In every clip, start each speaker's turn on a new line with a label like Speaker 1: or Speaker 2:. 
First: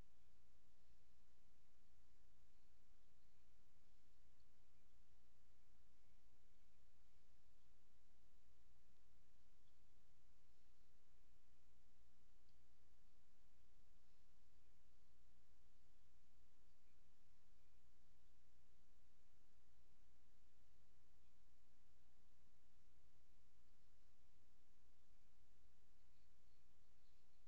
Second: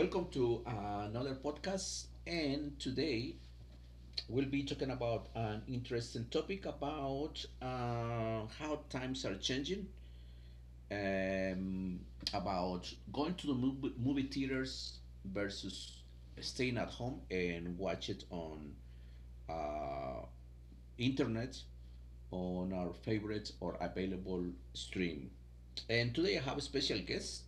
Speaker 1: Welcome to another podcast. And today we'll be talking about an interesting topic about how times are changing, um, about going to the movie theaters versus staying at home and watch it on uh, internet on our favorite or available stream. And today I have a special guest.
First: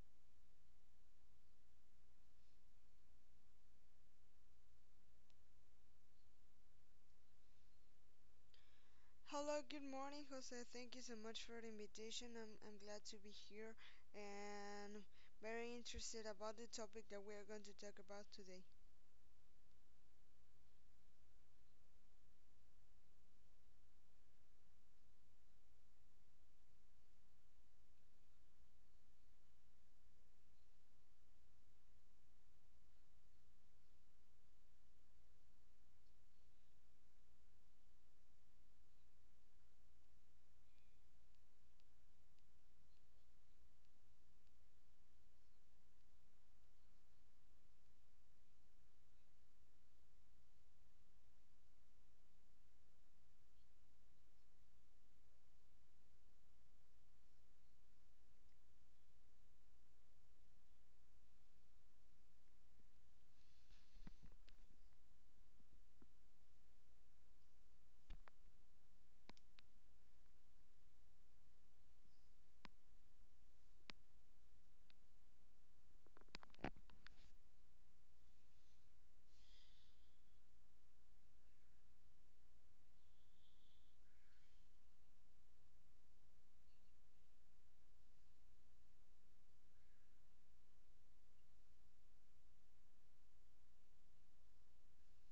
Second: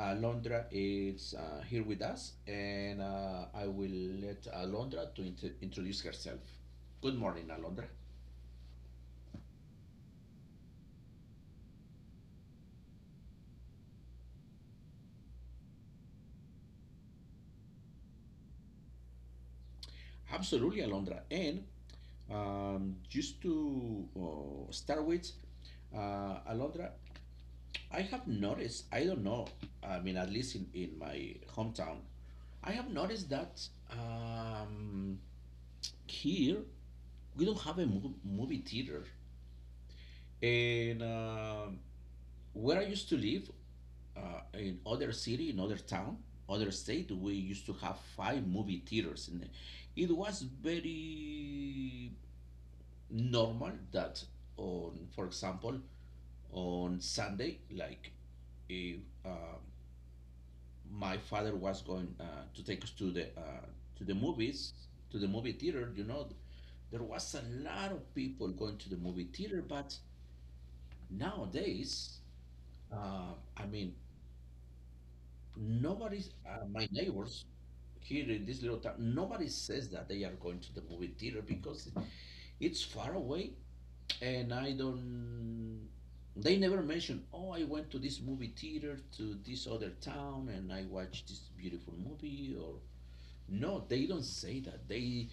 Speaker 1: Alondra is here with us, and I will let Alondra to introduce herself. Good morning, Alondra.
Speaker 2: Hello, good morning, Jose. Thank you so much for the invitation. I'm glad to be here and very interested about the topic that we are going to talk about today.
Speaker 1: Absolutely, Alondra. And Just to start with, Alondra, I have noticed, I don't know, I mean, at least in my hometown, I have noticed that here we don't have a movie theater. And Where I used to live, in other city, in other town, other state, we used to have five movie theaters, and it was very normal that on, for example, on Sunday, like if uh, my father was going to take us to the movies, to the movie theater, you know, there was a lot of people going to the movie theater, but nowadays, I mean, nobody's, my neighbors here in this little town, nobody says that they are going to the movie theater because it's far away and I don't, they never mention, oh, I went to this movie theater to this other town and I watched this beautiful movie or, no, they don't say that. They,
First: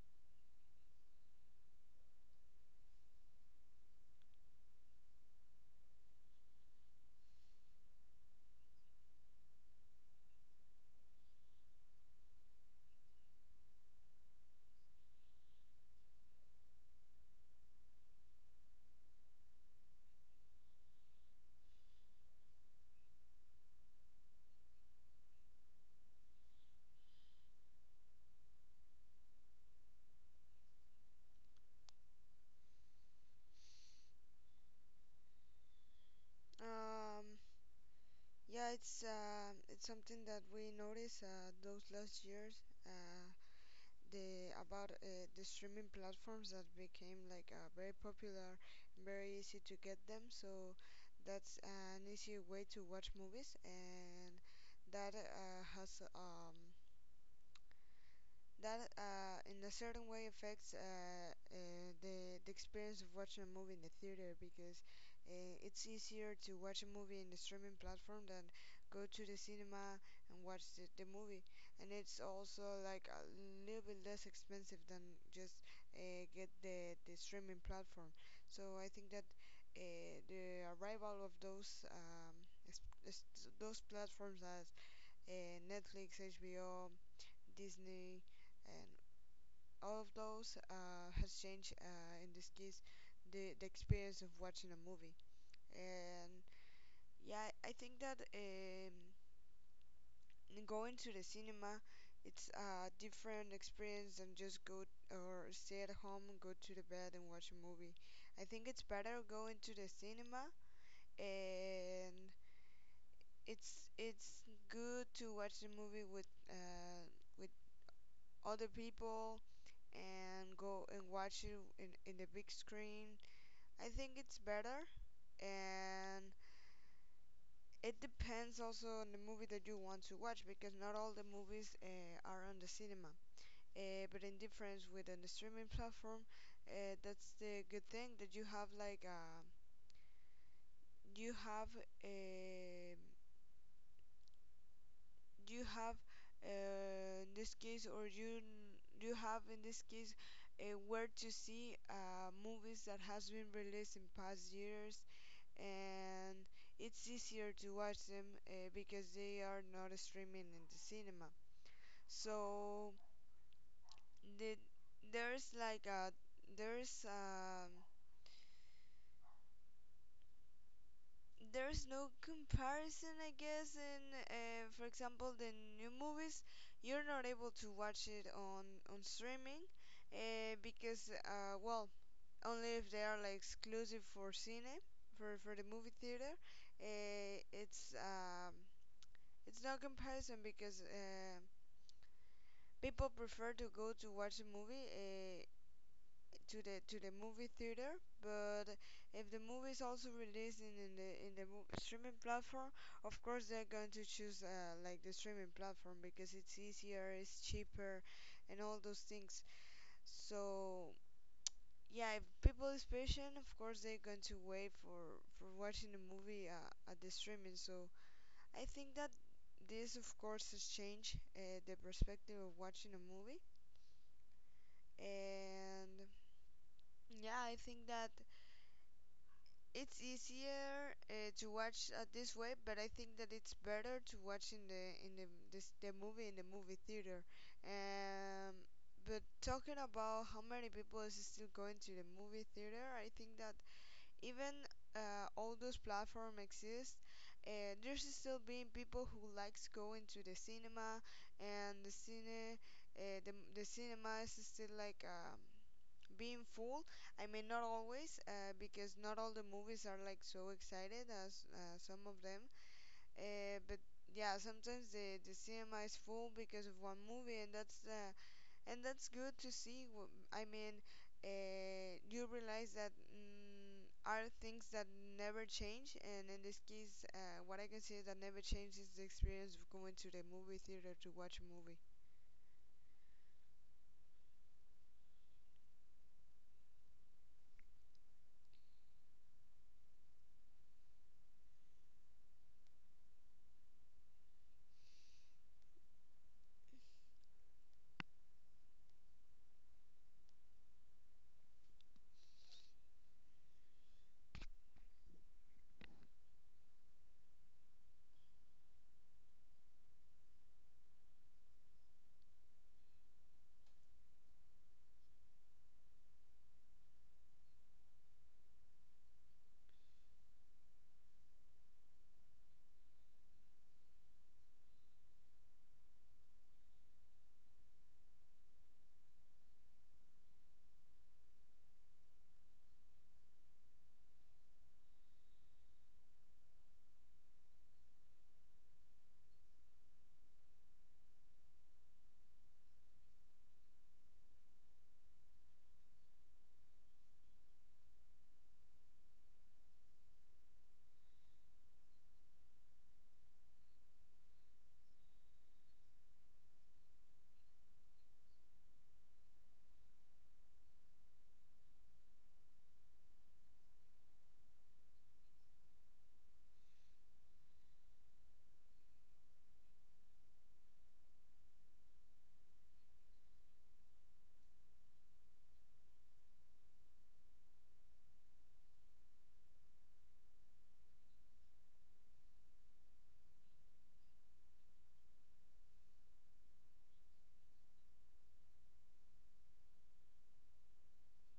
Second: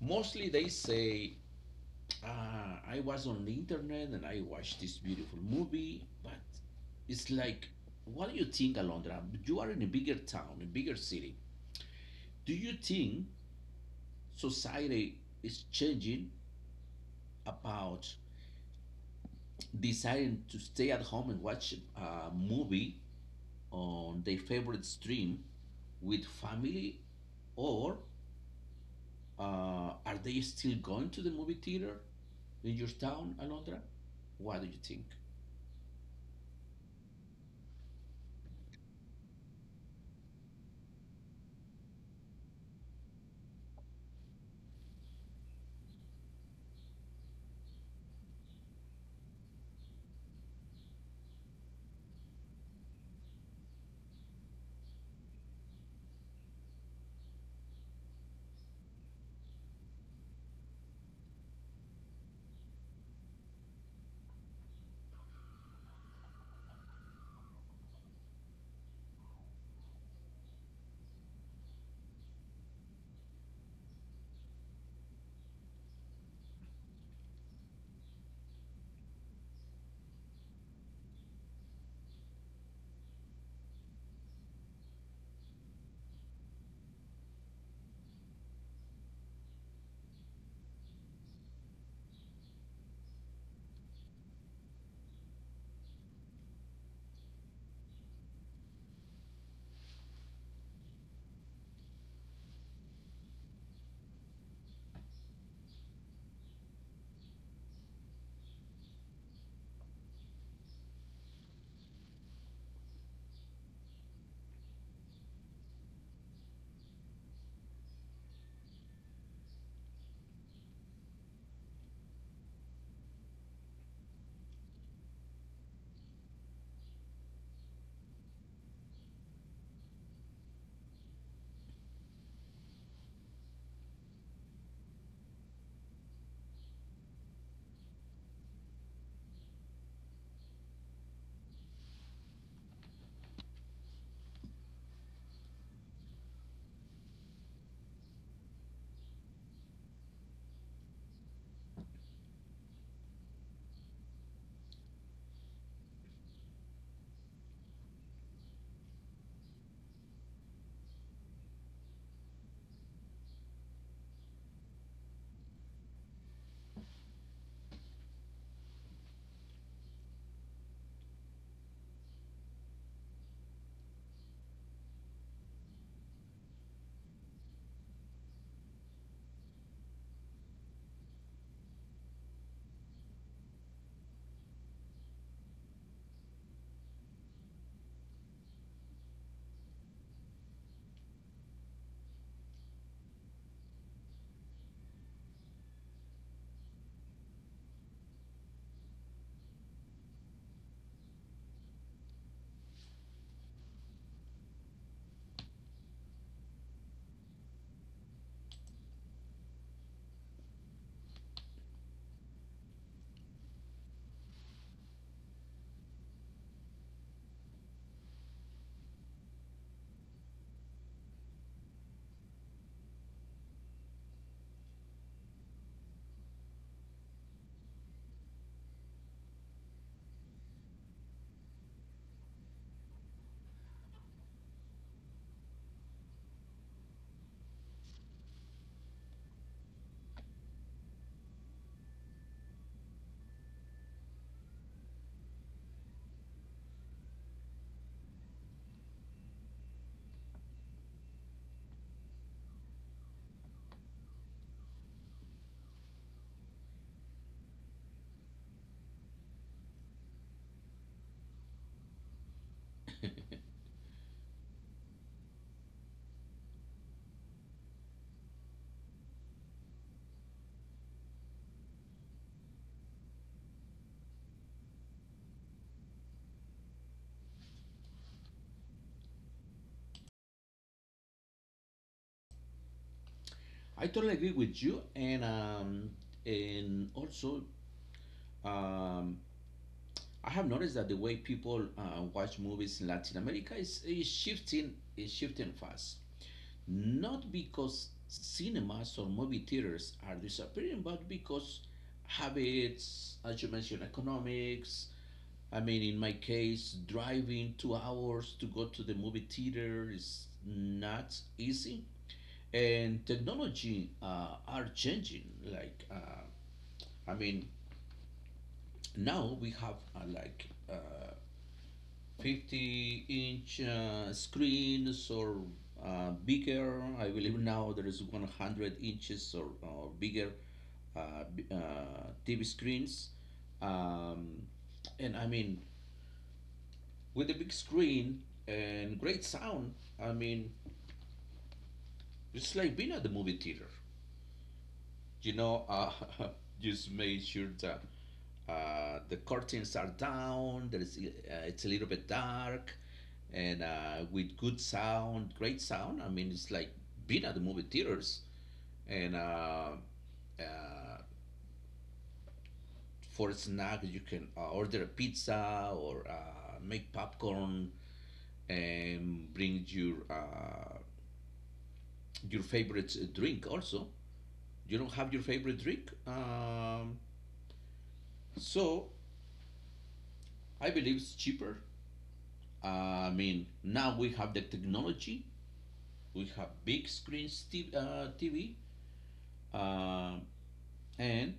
Speaker 1: mostly they say, I was on the internet and I watched this beautiful movie, but it's like, what do you think, Alondra? You are in a bigger town, a bigger city. Do you think society is changing about deciding to stay at home and watch a movie on their favorite stream with family, or uh, are they still going to the movie theater in your town, Alondra? What do you think?
Speaker 2: Um, yeah, it's something that we noticed those last years, uh, the about the streaming platforms that became like very popular, very easy to get them. So that's an easy way to watch movies, and that uh, has um, that in a certain way affects the experience of watching a movie in the theater because it's easier to watch a movie in the streaming platform than go to the cinema and watch the movie, and it's also like a little bit less expensive than just get the streaming platform. So I think that the arrival of those s- those platforms as Netflix, HBO, Disney, and all of those has changed, in this case, the experience of watching a movie. And yeah, I think that going to the cinema, it's a different experience than just go or stay at home, go to the bed and watch a movie. I think it's better going to the cinema, and it's good to watch the movie with other people, and go and watch it in the big screen. I think it's better, and it depends also on the movie that you want to watch because not all the movies are on the cinema. But in difference with an streaming platform, that's the good thing that you have a you have, in this case, or you have in this case where to see movies that has been released in past years, and it's easier to watch them because they are not streaming in the cinema. So the, there's like a there's um there's no comparison, I guess. In, for example, the new movies, you're not able to watch it on streaming, because only if they are like exclusive for cine, for the movie theater. Uh, it's um it's no comparison because people prefer to go to watch a movie to the movie theater. But if the movie is also released in the streaming platform, of course they're going to choose like the streaming platform because it's easier, it's cheaper, and all those things. So yeah, if people is patient, of course they're going to wait for watching the movie at the streaming. So I think that this, of course, has changed the perspective of watching a movie. And yeah, I think that it's easier to watch this way, but I think that it's better to watch the movie in the movie theater. Um, but talking about how many people is still going to the movie theater, I think that even all those platforms exist, there's still being people who likes going to the cinema, and the cinema is still like, being full. I mean, not always, because not all the movies are like so excited as some of them. But yeah, sometimes the cinema is full because of one movie, and that's the and that's good to see. I mean, you realize that are things that never change, and in this case, what I can say that never changes is the experience of going to the movie theater to watch a movie.
Speaker 1: I totally agree with you, and and also, um, I have noticed that the way people watch movies in Latin America is shifting fast. Not because cinemas or movie theaters are disappearing, but because habits, as you mentioned, economics. I mean, in my case, driving 2 hours to go to the movie theater is not easy, and technology are changing like i mean now we have 50 inch screens, or bigger. I believe now there is 100 inches, or bigger TV screens. um, and I mean, with a big screen and great sound, I mean, it's like being at the movie theater, you know. Uh, just made sure that the curtains are down. There is it's a little bit dark, and with good sound, great sound. I mean, it's like being at the movie theaters. And uh, for a snack, you can order a pizza or make popcorn and bring your favorite drink. Also, you don't have your favorite drink, so I believe it's cheaper. I mean, now we have the technology. We have big screens, TV, TV, uh, and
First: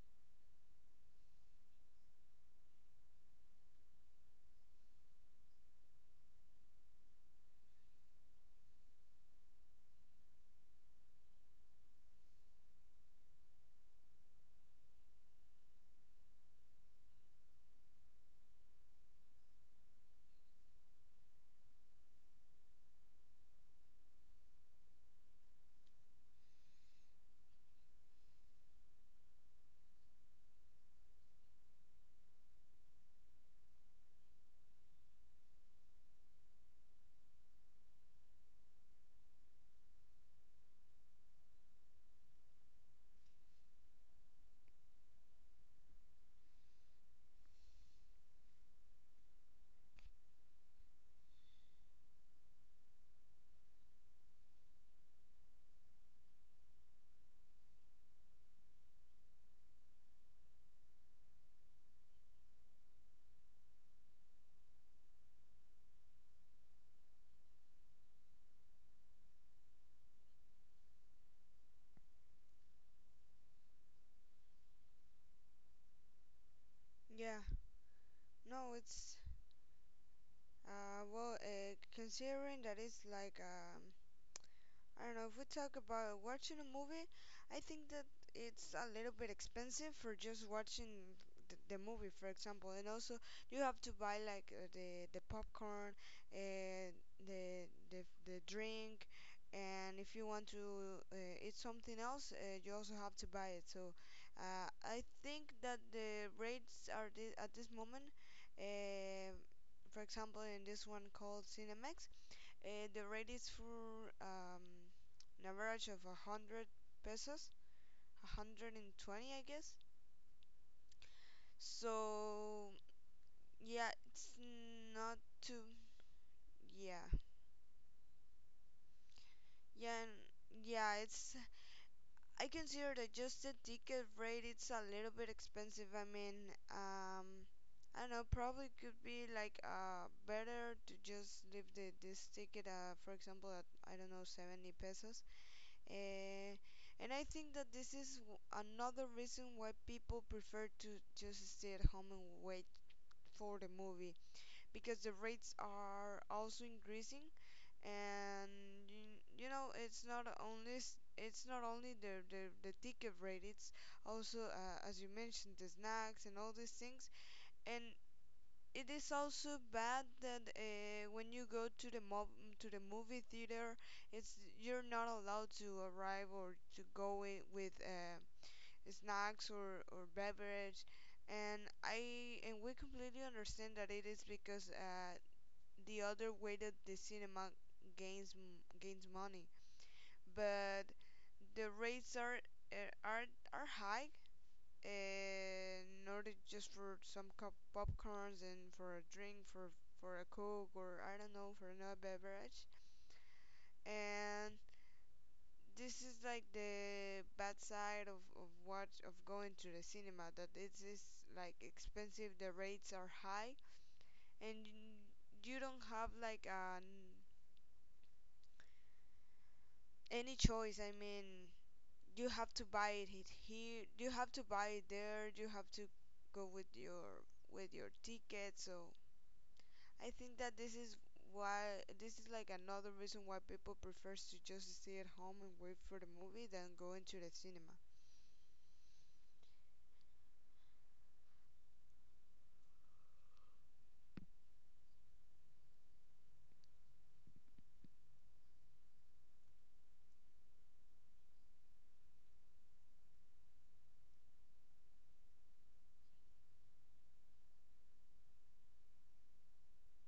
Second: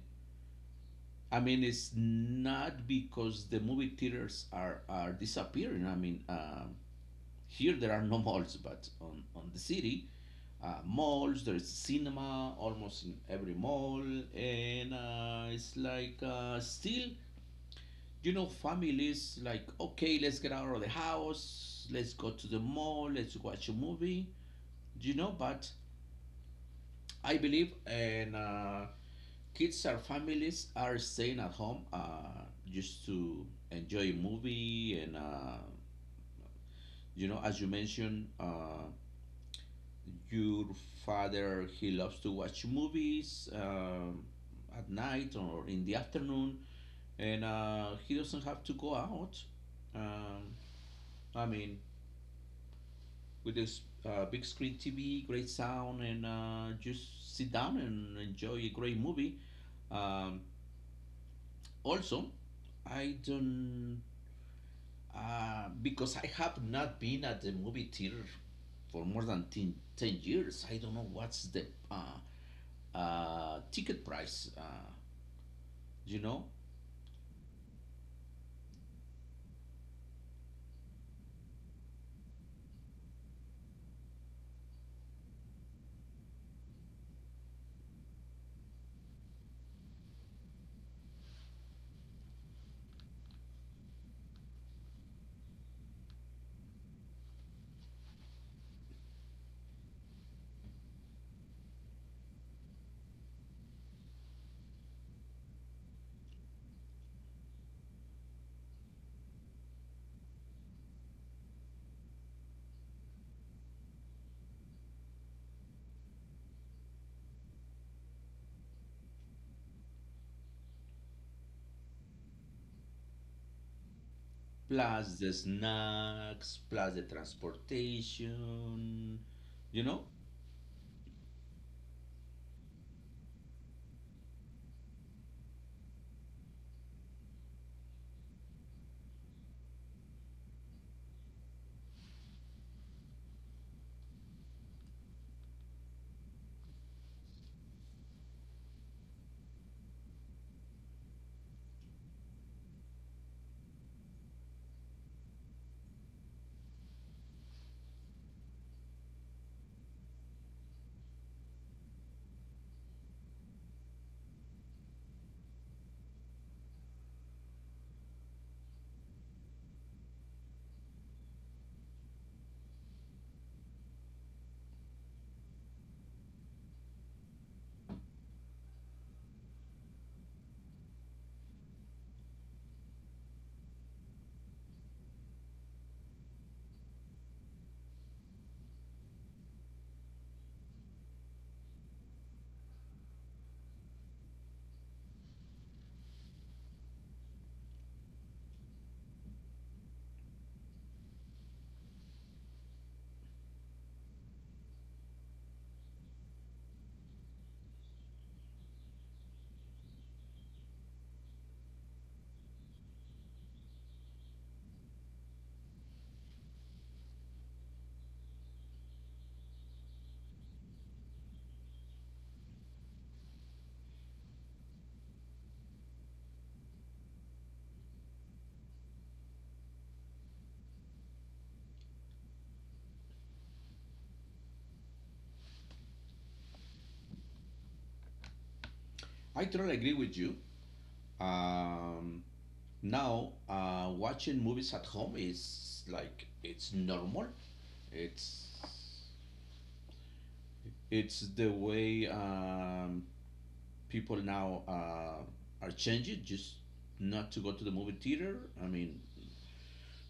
Speaker 1: I mean it's not because the movie theaters are disappearing. Here there are no malls, but on the city malls there is cinema almost in every mall, and it's like still, you know, families like, okay, let's get out of the house, let's go to the mall, let's watch a movie, you know. But I believe, and kids or families are staying at home just to enjoy a movie, and you know, as you mentioned, your father, he loves to watch movies at night or in the afternoon, and he doesn't have to go out. um, I mean, with this big screen TV, great sound, and just sit down and enjoy a great movie. um, Also, I don't. Because I have not been at the movie theater for more than ten years. I don't know what's the ticket price, you know,
Speaker 2: Yeah, no, it's considering that it's like, I don't know if we talk about watching a movie. I think that it's a little bit expensive for just watching the movie, for example, and also you have to buy like the popcorn and the drink, and if you want to eat something else, you also have to buy it. So I think that the rates are at this moment. Uh, for example, in this one called Cinemax, the rate is for an average of 100 pesos, 120, I guess. So yeah, it's not
Speaker 1: plus the
Speaker 2: too.
Speaker 1: snacks, plus the
Speaker 2: Yeah,
Speaker 1: transportation, you
Speaker 2: yeah,
Speaker 1: know.
Speaker 2: and yeah. It's I consider that just the ticket rate, it's a little bit expensive. I mean, I don't know. Probably could be like better to just leave the this ticket, for example, at, I don't know, 70 pesos. Uh, and I think that this is another reason why people prefer to just stay at home and wait for the movie because the rates are also increasing. And you know, it's not only it's not only the ticket rate, it's also, as you mentioned, the snacks and all these things. And it is also bad that when you go to the mob to the movie theater, it's you're not allowed to arrive or to go in with snacks or beverage, and I and we completely understand that it is because the other way that the cinema gains gains money. But the rates uh, are are high, and not just for some cup popcorns and for a drink, for a coke, or I don't know, for another beverage. And this is like the bad side of going to the cinema, that it is like expensive, the rates are high, and you don't have like an any choice. I mean, you have to buy it here, you have to buy it there, you have to go with your ticket. So I think that this is why this is like another reason why people prefers to just stay at home and wait for the movie than going to the cinema.
Speaker 1: I totally agree with you. Um, Now, watching movies at home is like, it's normal. It's it's the way, people now are changing just not to go to the movie theater. I mean,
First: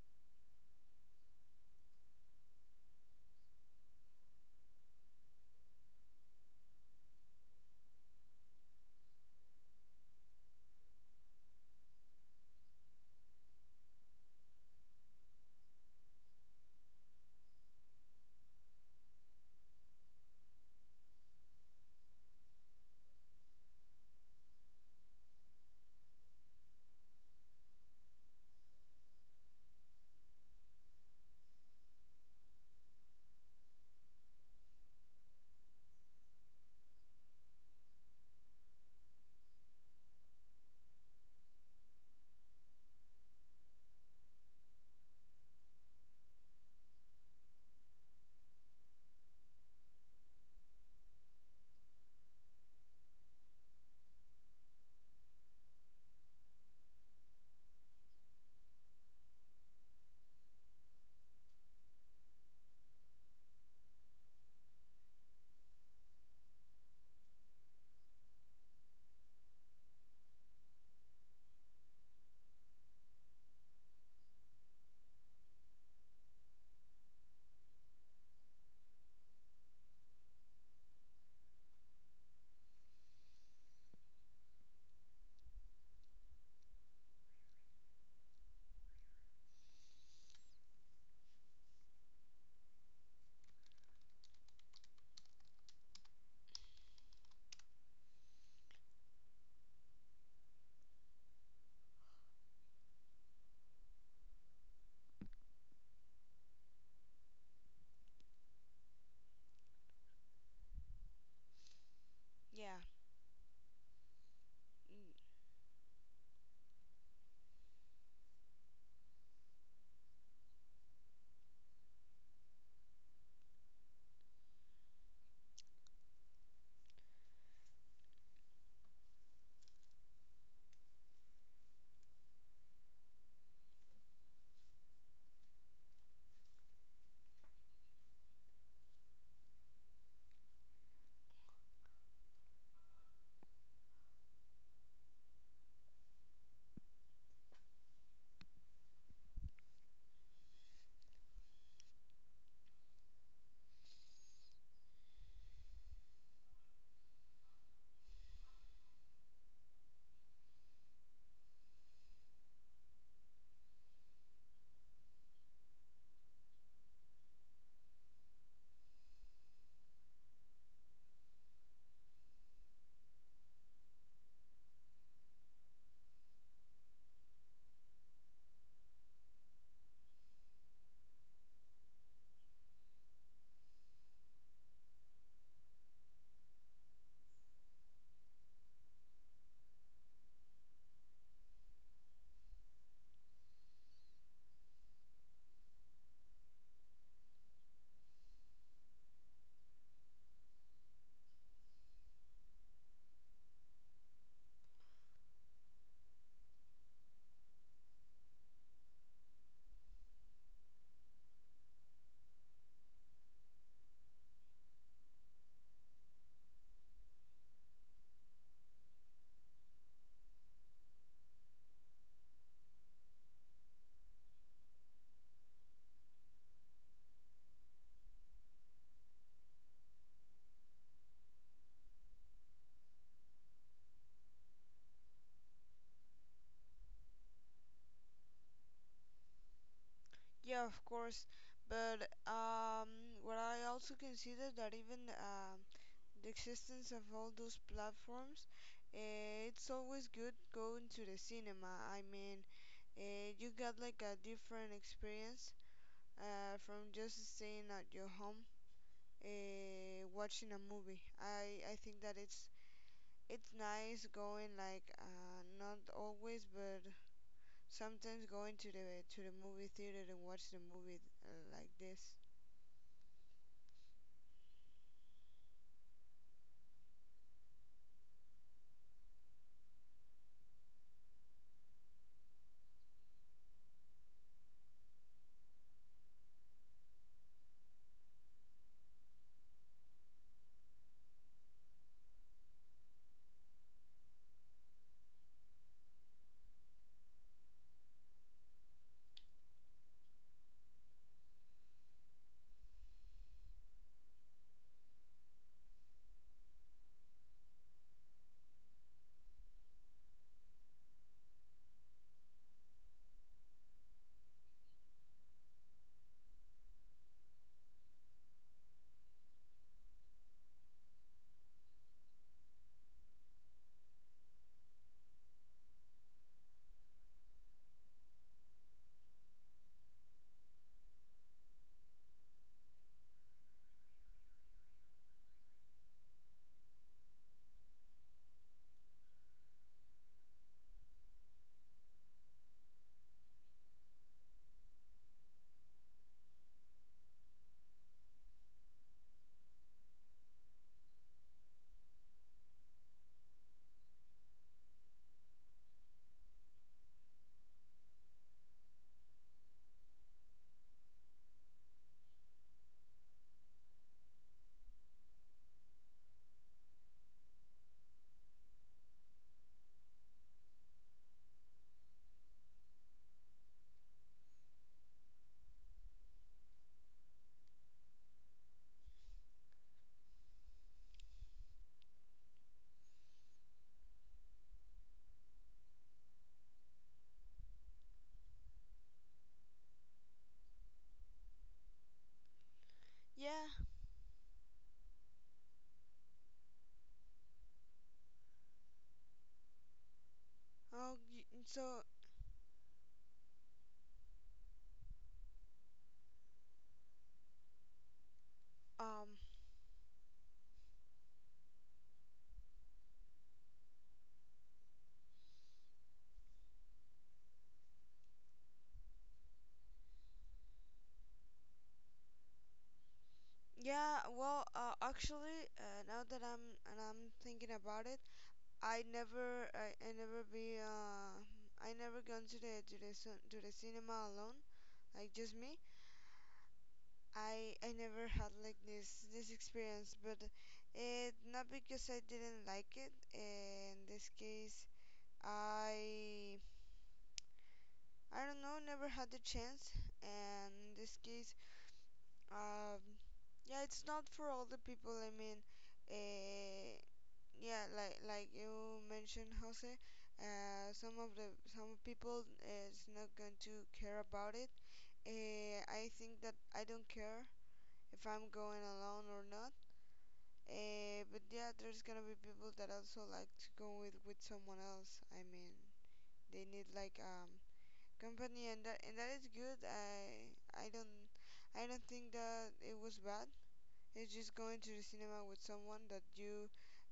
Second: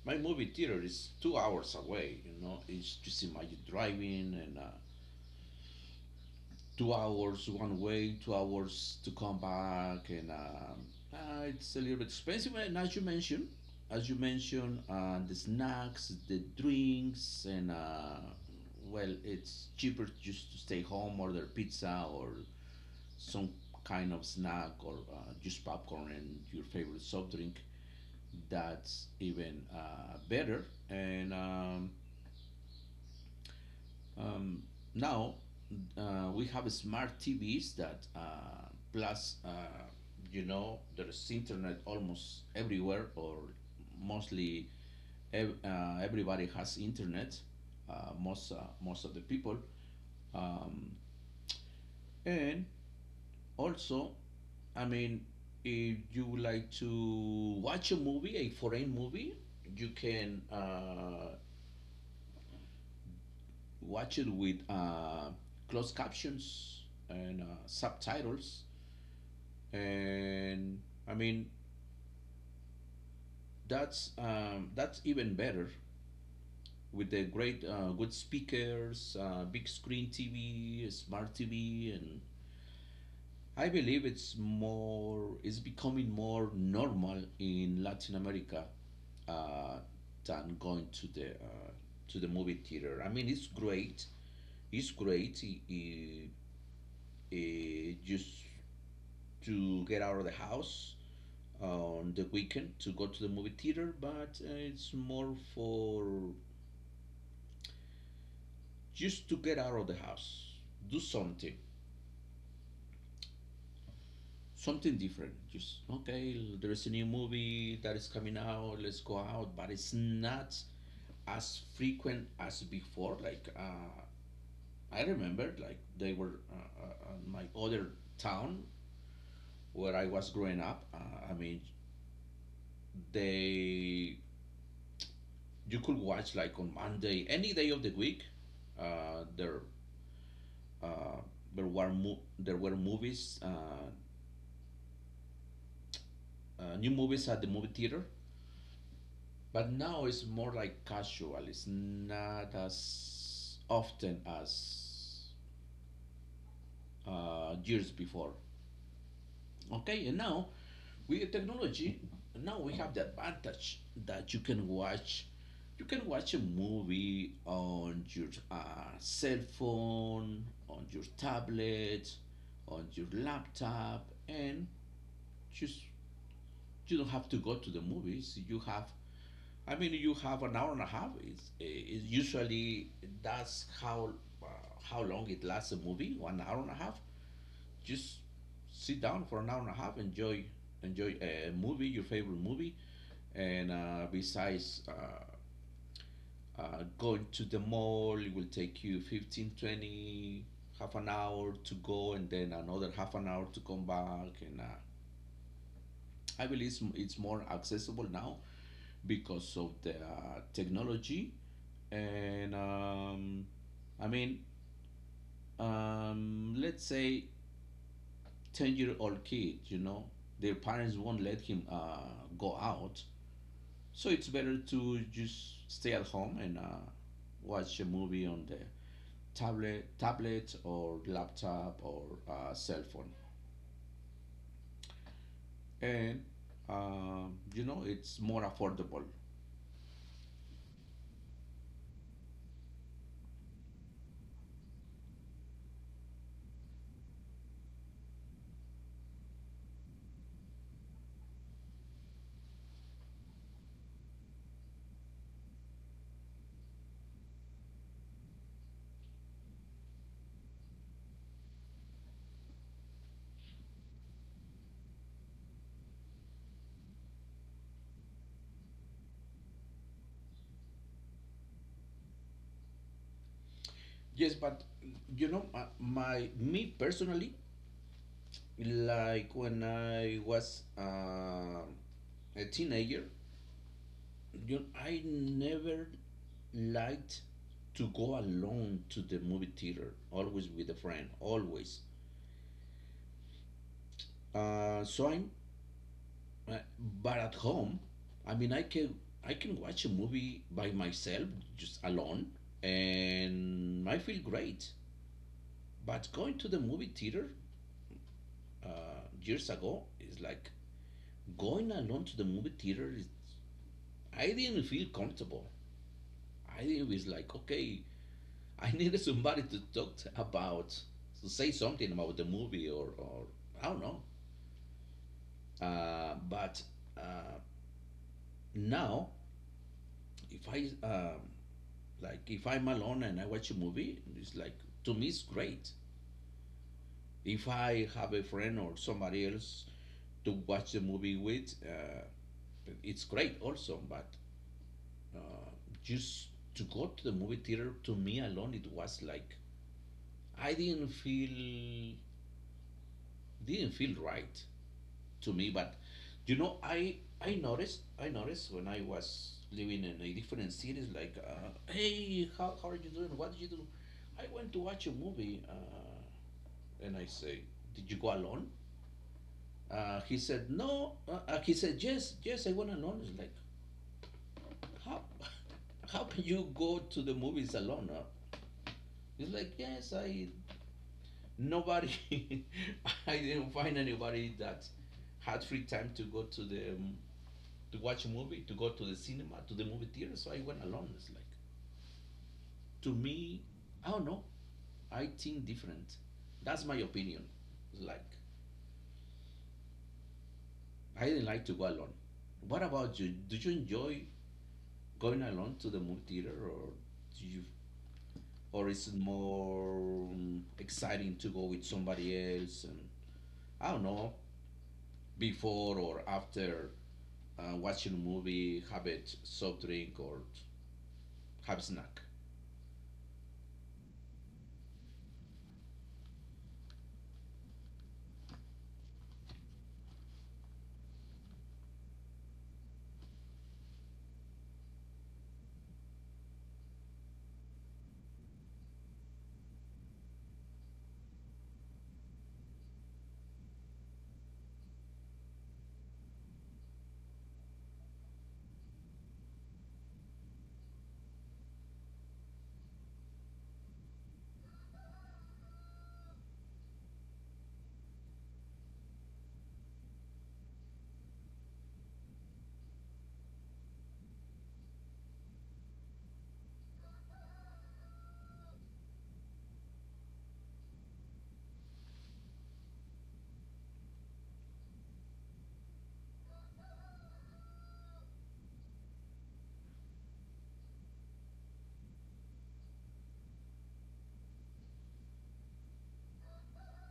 Speaker 1: my movie theater is 2 hours away. You know, it's just imagine driving and 2 hours one way, 2 hours to come back, and it's a little bit expensive. And as you mentioned, the snacks, the drinks, and well, it's cheaper just to stay home, order pizza, or some kind of snack or juice, popcorn, and your favorite soft drink. That's even better. And um, Now we have smart TVs that, plus, you know, there's internet almost everywhere, or mostly everybody has internet. uh, most uh, Most of the people. um, and also, I mean, if you would like to watch a movie, a foreign movie, you can watch it with closed captions and subtitles. And I mean, that's even better with the great, good speakers, big screen TV, smart TV, and I believe it's becoming more normal in Latin America uh, than going to the movie theater. I mean, it's great. It's great just to get out of the house on the weekend to go to the movie theater, but it's more for just to get out of the house, do something,
Speaker 2: Yeah,
Speaker 1: something different.
Speaker 2: mm,
Speaker 1: Just okay, there is a new movie that is coming out. Let's go out, but it's not as frequent as before. Like, I remember like they were, on my other town where I was growing up. I mean, they, you could watch like on Monday, any day of the week. Uh, there uh, there were movies, new movies at the movie theater. But now it's more like casual. It's not as often as years before. Okay, and now with technology, now we have the advantage that you can watch a movie on your cell phone, on your tablet, on your laptop, and just you don't have to go to the movies. You have, I mean, you have an hour and a half. It's usually, that's how, uh, how long it lasts a movie, 1 hour and a half. Just sit down for an hour and a half, enjoy a movie, your favorite movie, and besides going to the mall, it will take you 15, 20, half an hour to go, and then another half an hour to come back. And I believe it's more accessible now because of the technology. And I mean, let's say 10-year-old kid, you know, their parents won't let him go out. So it's better to just stay at home and watch a movie on the tablet or laptop or cell phone. And, you know, it's more affordable.
Speaker 2: yeah, of course. But what I also consider that even the existence of all those platforms, it's always good going to the cinema. I mean, you got like a different experience from just staying at your home, watching a movie. I think that it's nice going, like, not always, but sometimes going to the movie theater and watch the movie like this.
Speaker 1: Yes, but, you know, me personally, like when I was a teenager, you know, I never liked to go alone to the movie theater, always with a friend, always. Uh, so I'm, uh, but at home, I mean, I can watch a movie by myself, just alone, and I feel great. But going to the movie theater years ago is like going alone to the movie theater. Is, I didn't feel comfortable. I didn't, it was like, okay, I needed somebody to talk about, to say something about the movie, or I don't know. But uh, now, if I, like, if I'm alone and I watch a movie, it's like to me it's great. If I have a friend or somebody else to watch the movie with, it's great also. But uh, just to go to the movie theater to me alone, it was like I didn't feel, didn't feel right to me. But you know, I noticed when I was living in a different cities, like, hey, how are you doing, what did you do? I went to watch a movie, and I say, did you go alone? He said no. He said yes, yes, I went alone. It's like, how how can you go to the movies alone, huh? It's like, yes, I, nobody I didn't find anybody that had free time to go to the, to watch a movie, to go to the cinema, to the movie theater. So I went alone. It's like, to me,
Speaker 2: Yeah.
Speaker 1: I don't know. I think different. That's my opinion. It's like,
Speaker 2: Oh,
Speaker 1: I didn't like to go
Speaker 2: so.
Speaker 1: alone. What about you? Do you enjoy going alone to the movie theater, or do you, or is it
Speaker 2: um,
Speaker 1: more exciting to go with somebody else? And I don't know, before or after watching a movie, have a soft drink or have a snack.
Speaker 2: yeah. Well, actually, now that I'm thinking about it, I never I, I never be I never gone to to the cinema alone, like just me. I never had like this experience, but it not because I didn't like it. In this case, I I don't know, never had the chance, and in this case, um, yeah, it's not for all the people. I mean, uh, yeah, like you mentioned, Jose, some of the some people is not going to care about it. I think that I don't care if I'm going alone or not. But yeah, there's gonna be people that also like to go with someone else. I mean, they need like company, and that is good. I don't think that it was bad. It's just going to the cinema with someone that you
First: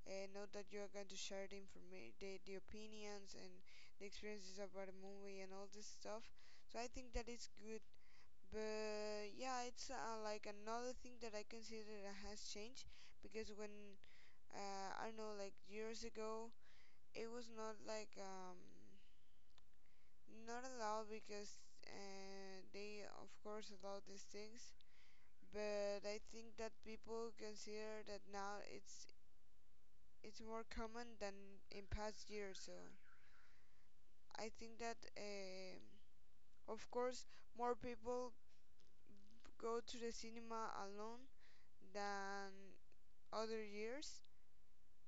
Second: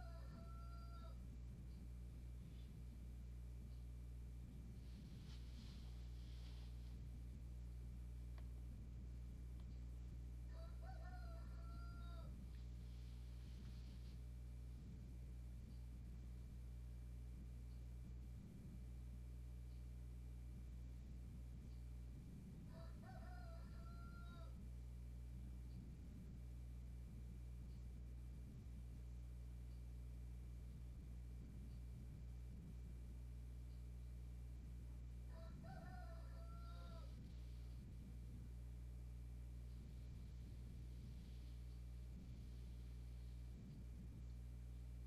Speaker 2: know that you are going to share the opinions and the experiences about a movie and all this stuff. So I think that is good. But yeah, it's like another thing that I consider that has changed because when, I don't know, like years ago it was not like, not allowed because they of course allowed these things, but I think that people consider that now it's more common than in past years. So I think that of course more people go to the cinema alone than other years,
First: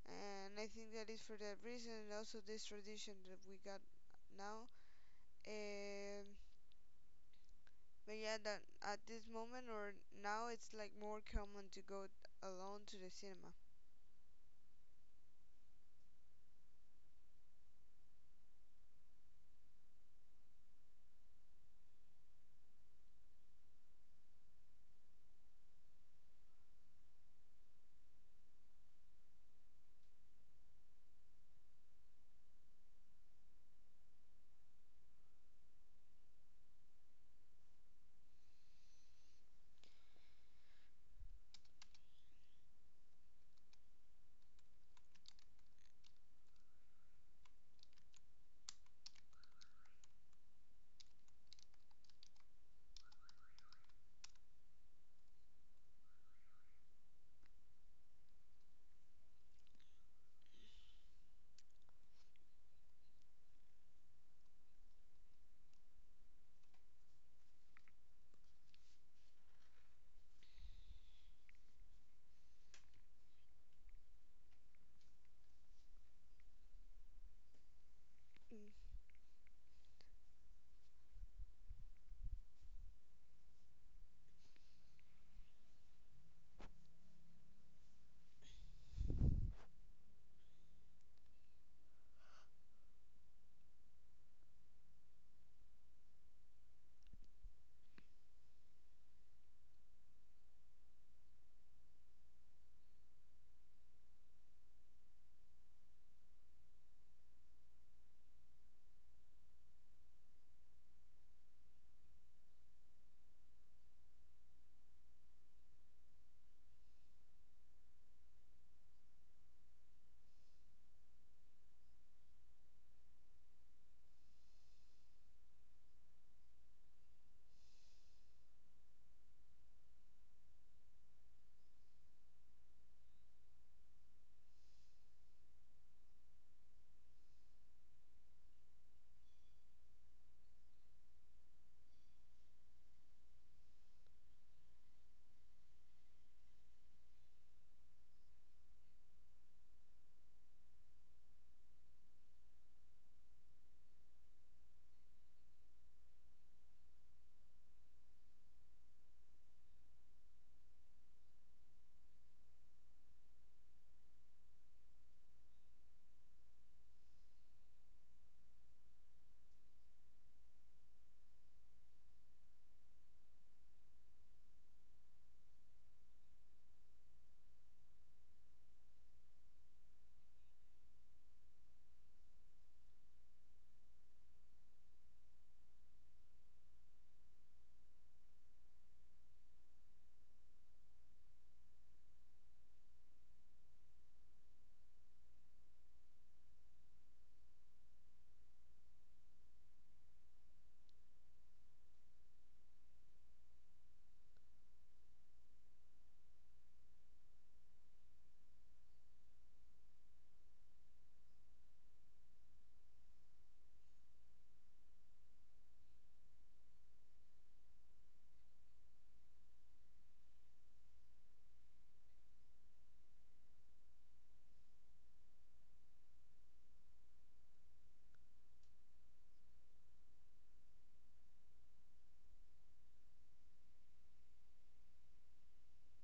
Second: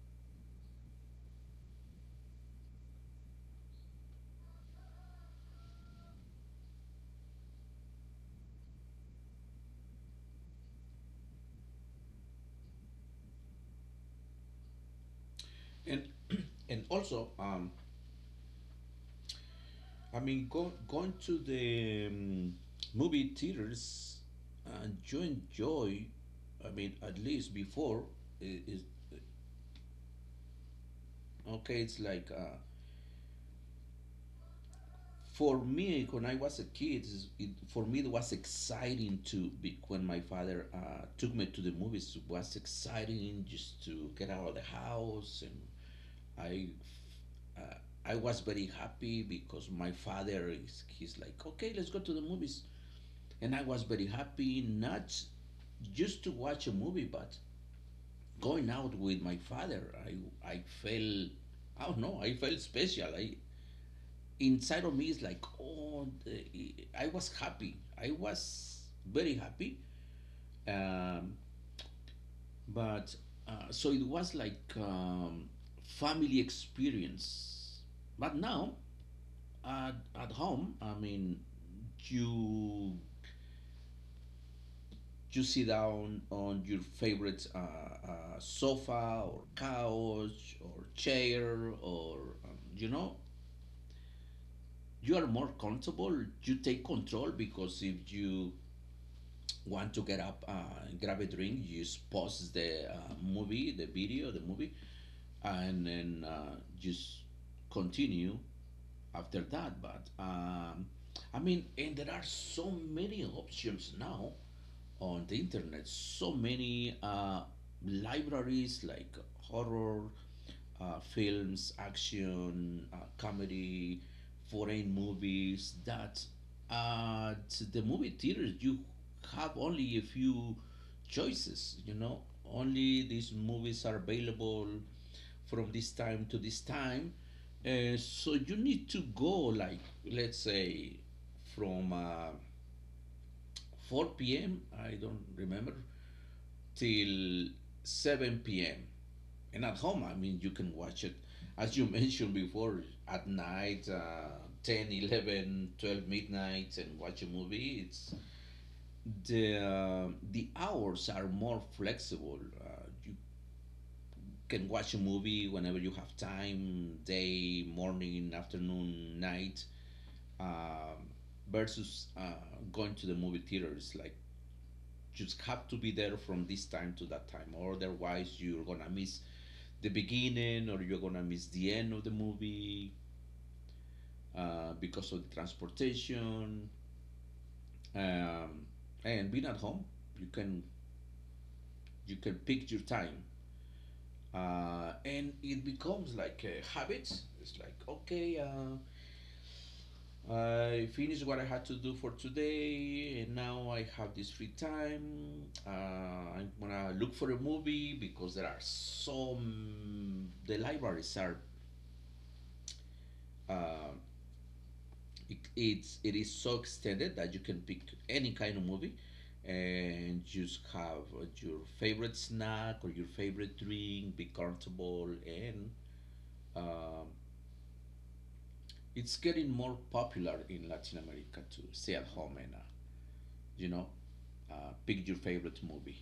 Speaker 2: and I think that is for that reason and also this tradition that we got now. Um, but yeah, that at this moment, or now, it's like more common to go alone to the cinema.
Speaker 1: And and also, I mean, going to the movie theaters and you enjoy, I mean, at least before, is okay, it's like for me, when I was a kid, for me, it was exciting to be when my father took me to the movies. It was exciting just to get out of the house, and I uh, I was very happy because my father is he's like, okay, let's go to the movies. And I was very happy, not just to watch a movie, but going out with my father. I felt, I don't know, I felt special. I inside of me is like, oh, I was happy. I was very happy. Um, but So it was like family experience. But
Speaker 2: Mm.
Speaker 1: now at home, I mean, you you sit down on your favorite sofa or couch or chair or you know you are more comfortable, you take control, because if you want to get up and grab a drink you just pause the movie and then just continue after that. But I mean, and there are so many options now on the internet, so many libraries like horror, films, action, comedy, foreign movies, that at the movie theaters you have only a few choices, you know, only these movies are available from this time to this time. So you need to go, like, let's say, from 4 p.m., I don't remember, till 7 p.m. And at home, I mean, you can watch it, as you mentioned before, at night, 10, 11, 12 midnight, and watch a movie. It's the hours are more flexible. Uh, you can watch a movie whenever you have time, day, morning, afternoon, night. Um, versus going to the movie theaters, like, just have to be there from this time to that time, or otherwise you're gonna miss the beginning or you're gonna miss the end of the movie, because of the transportation. Um, and being at home, you can you can pick your time, and it becomes like a habit. It's like, okay, I finished what I had to do for today and now I have this free time. I'm gonna look for a movie because there are some, the libraries are, uh, it's, it is so extended that you can pick any kind of movie, and just have your favorite snack or your favorite drink, be comfortable, and um, it's getting more popular in Latin America to stay at home and, you know, uh, pick your favorite movie.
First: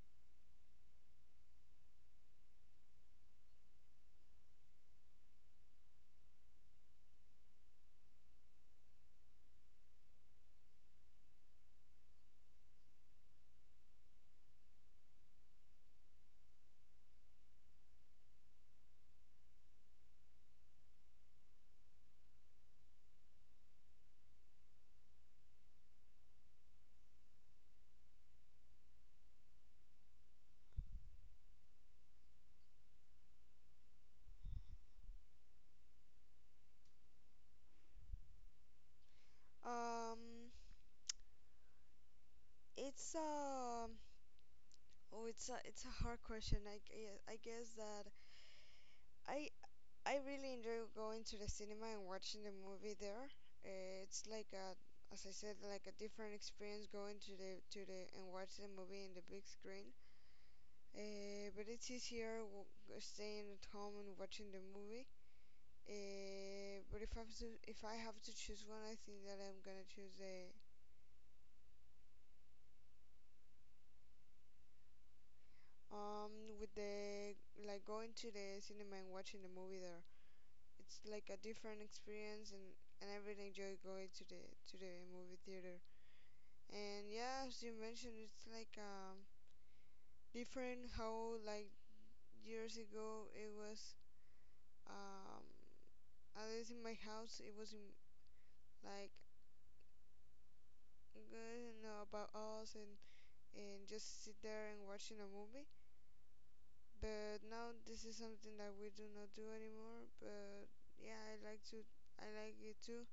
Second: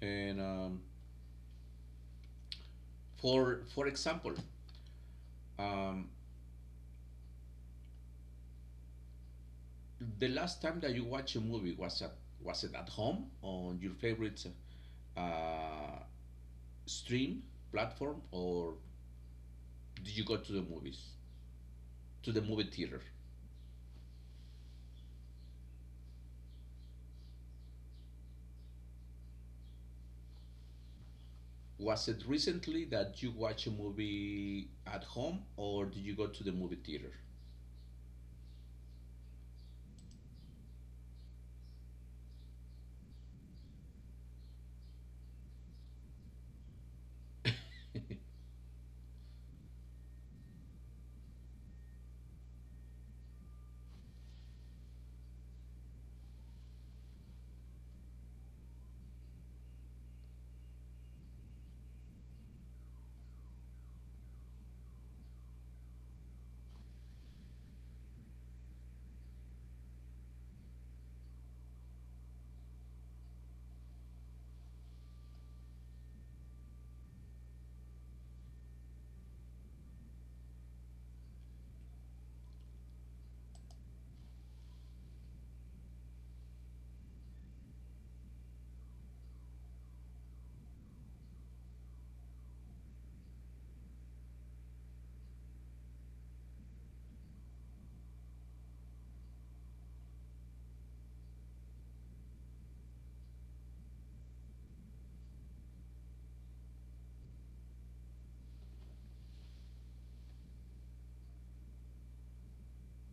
Speaker 1: And for example, um, the last time that you watch a movie, was at, was it at home on your favorite uh, stream platform, or did you go to the movies, to the movie theater? Was it recently that you watch a movie at home, or did you go to the movie theater?
Speaker 2: Um, it's oh, it's a hard question. I guess that I I really enjoy going to the cinema and watching the movie there. It's like a as I said, like a different experience going to the and watch the movie in the big screen. But it's easier staying at home and watching the movie. But if I have to choose one, I think that I'm gonna choose the, um with the like, going to the cinema and watching the movie there. It's like a different experience, and I really enjoy going to the movie theater. And yeah, as you mentioned, it's like different how, like years ago it was um at least in my house it was in, like good you know about us and just sit there and watching a movie. But now this is something that we do not do anymore. But yeah, I like to, I like it too,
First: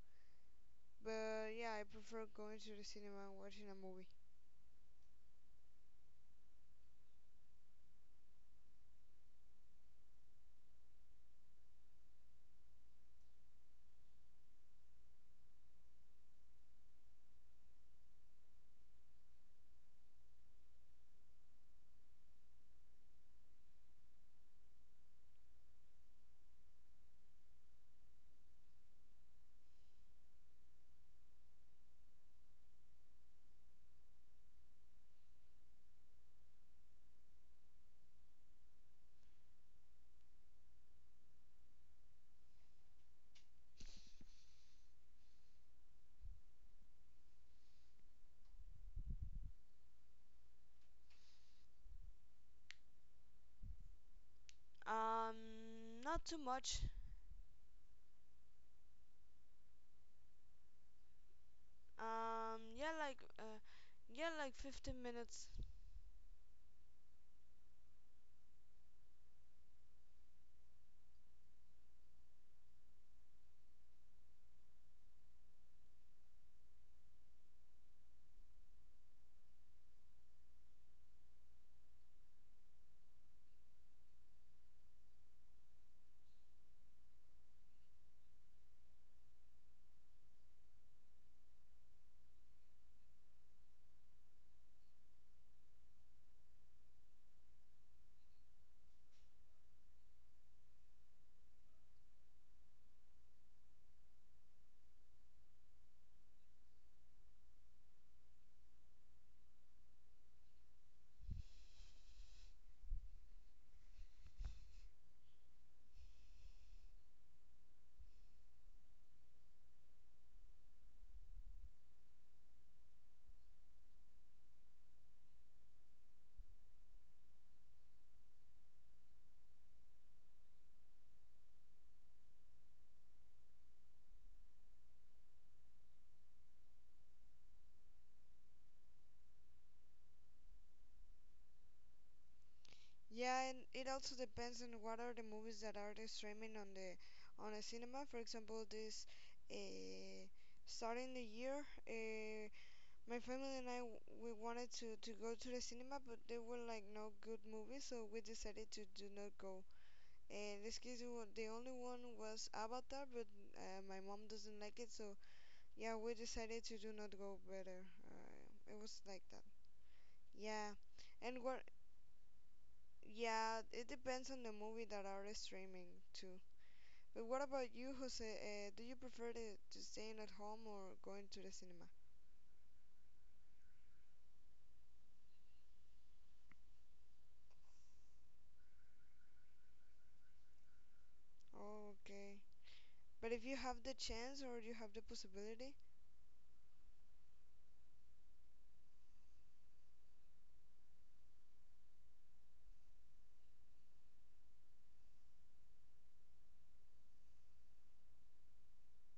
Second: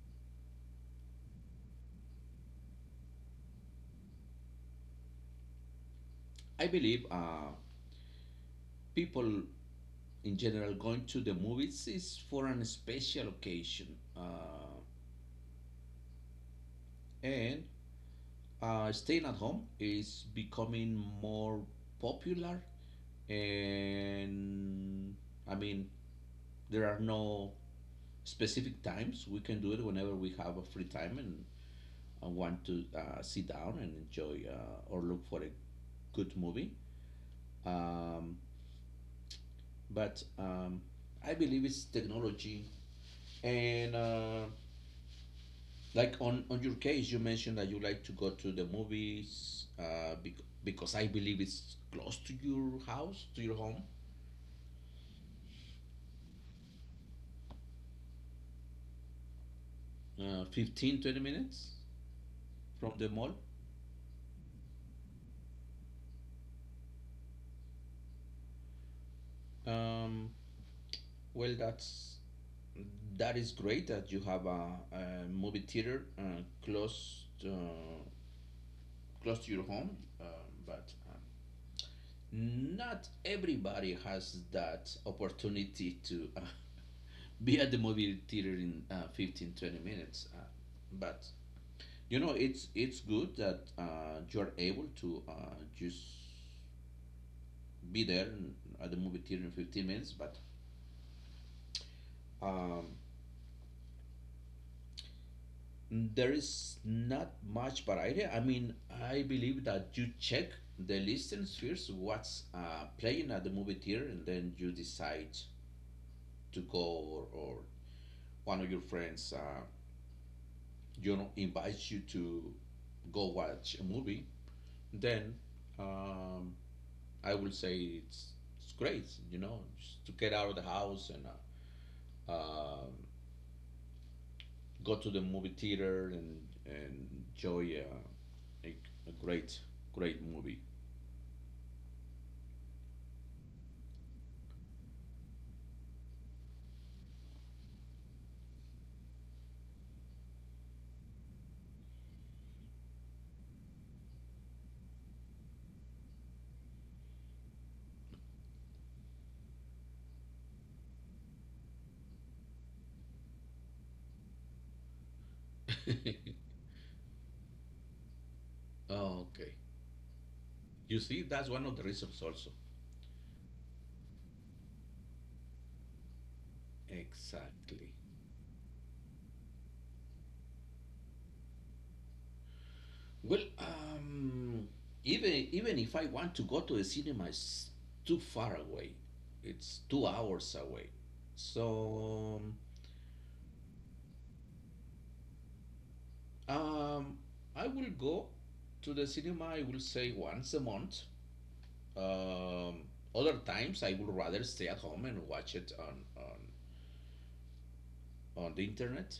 Speaker 2: but yeah, I prefer going to the cinema and watching a movie.
Speaker 1: I believe people in general, going to the movies is for an special occasion, uh, and staying at home is becoming more popular. And I mean, there are no specific times. We can do it whenever we have a free time, and want to sit down and enjoy, or look for a good movie. Um, but I believe it's technology. And like on your case, you mentioned that you like to go to the movies, because I believe it's close to your house, to your home,
Speaker 2: Um, not too much.
Speaker 1: 15, 20 minutes
Speaker 2: Um,
Speaker 1: from
Speaker 2: yeah,
Speaker 1: the
Speaker 2: like,
Speaker 1: mall.
Speaker 2: uh, yeah, like 15 minutes.
Speaker 1: Um, well, that is great that you have a movie theater close to your home, but not everybody has that opportunity to be at the movie theater in 15, 20 minutes. But you know, it's good that you're able to just be there at the movie theater in 15 minutes. But um, there is not much variety. I mean, I believe that you check the listings first, what's playing at the movie theater, and then you decide to go, or one of your friends, you know, invites you to go watch a movie. Then um, I will say it's great, you know, just to get out of the house and uh, um go to the movie theater, and enjoy a, a great, great movie.
Speaker 2: Yeah, and it also depends on what are the movies that are they streaming on the on a cinema. For example, this uh, starting the year, my family and I we wanted to go to the cinema, but there were like no good movies, so we decided to do not go. In this case, the only one was Avatar, but my mom doesn't like it, so yeah, we decided to do not go better. It was like that.
Speaker 1: Okay.
Speaker 2: Yeah,
Speaker 1: You see,
Speaker 2: and
Speaker 1: that's
Speaker 2: what?
Speaker 1: one of the reasons also.
Speaker 2: Yeah, it depends on the movie that are streaming too. But what about
Speaker 1: Exactly.
Speaker 2: you, Jose? Do you prefer to staying at home or going to the cinema?
Speaker 1: Well, even if I want to go to the cinema, it's too far away. It's 2 hours away.
Speaker 2: Oh,
Speaker 1: So
Speaker 2: okay. But if you have the chance or you have the possibility,
Speaker 1: um, I will go to the cinema. I will say once a month. Um, other times, I would rather stay at home and watch it on the internet.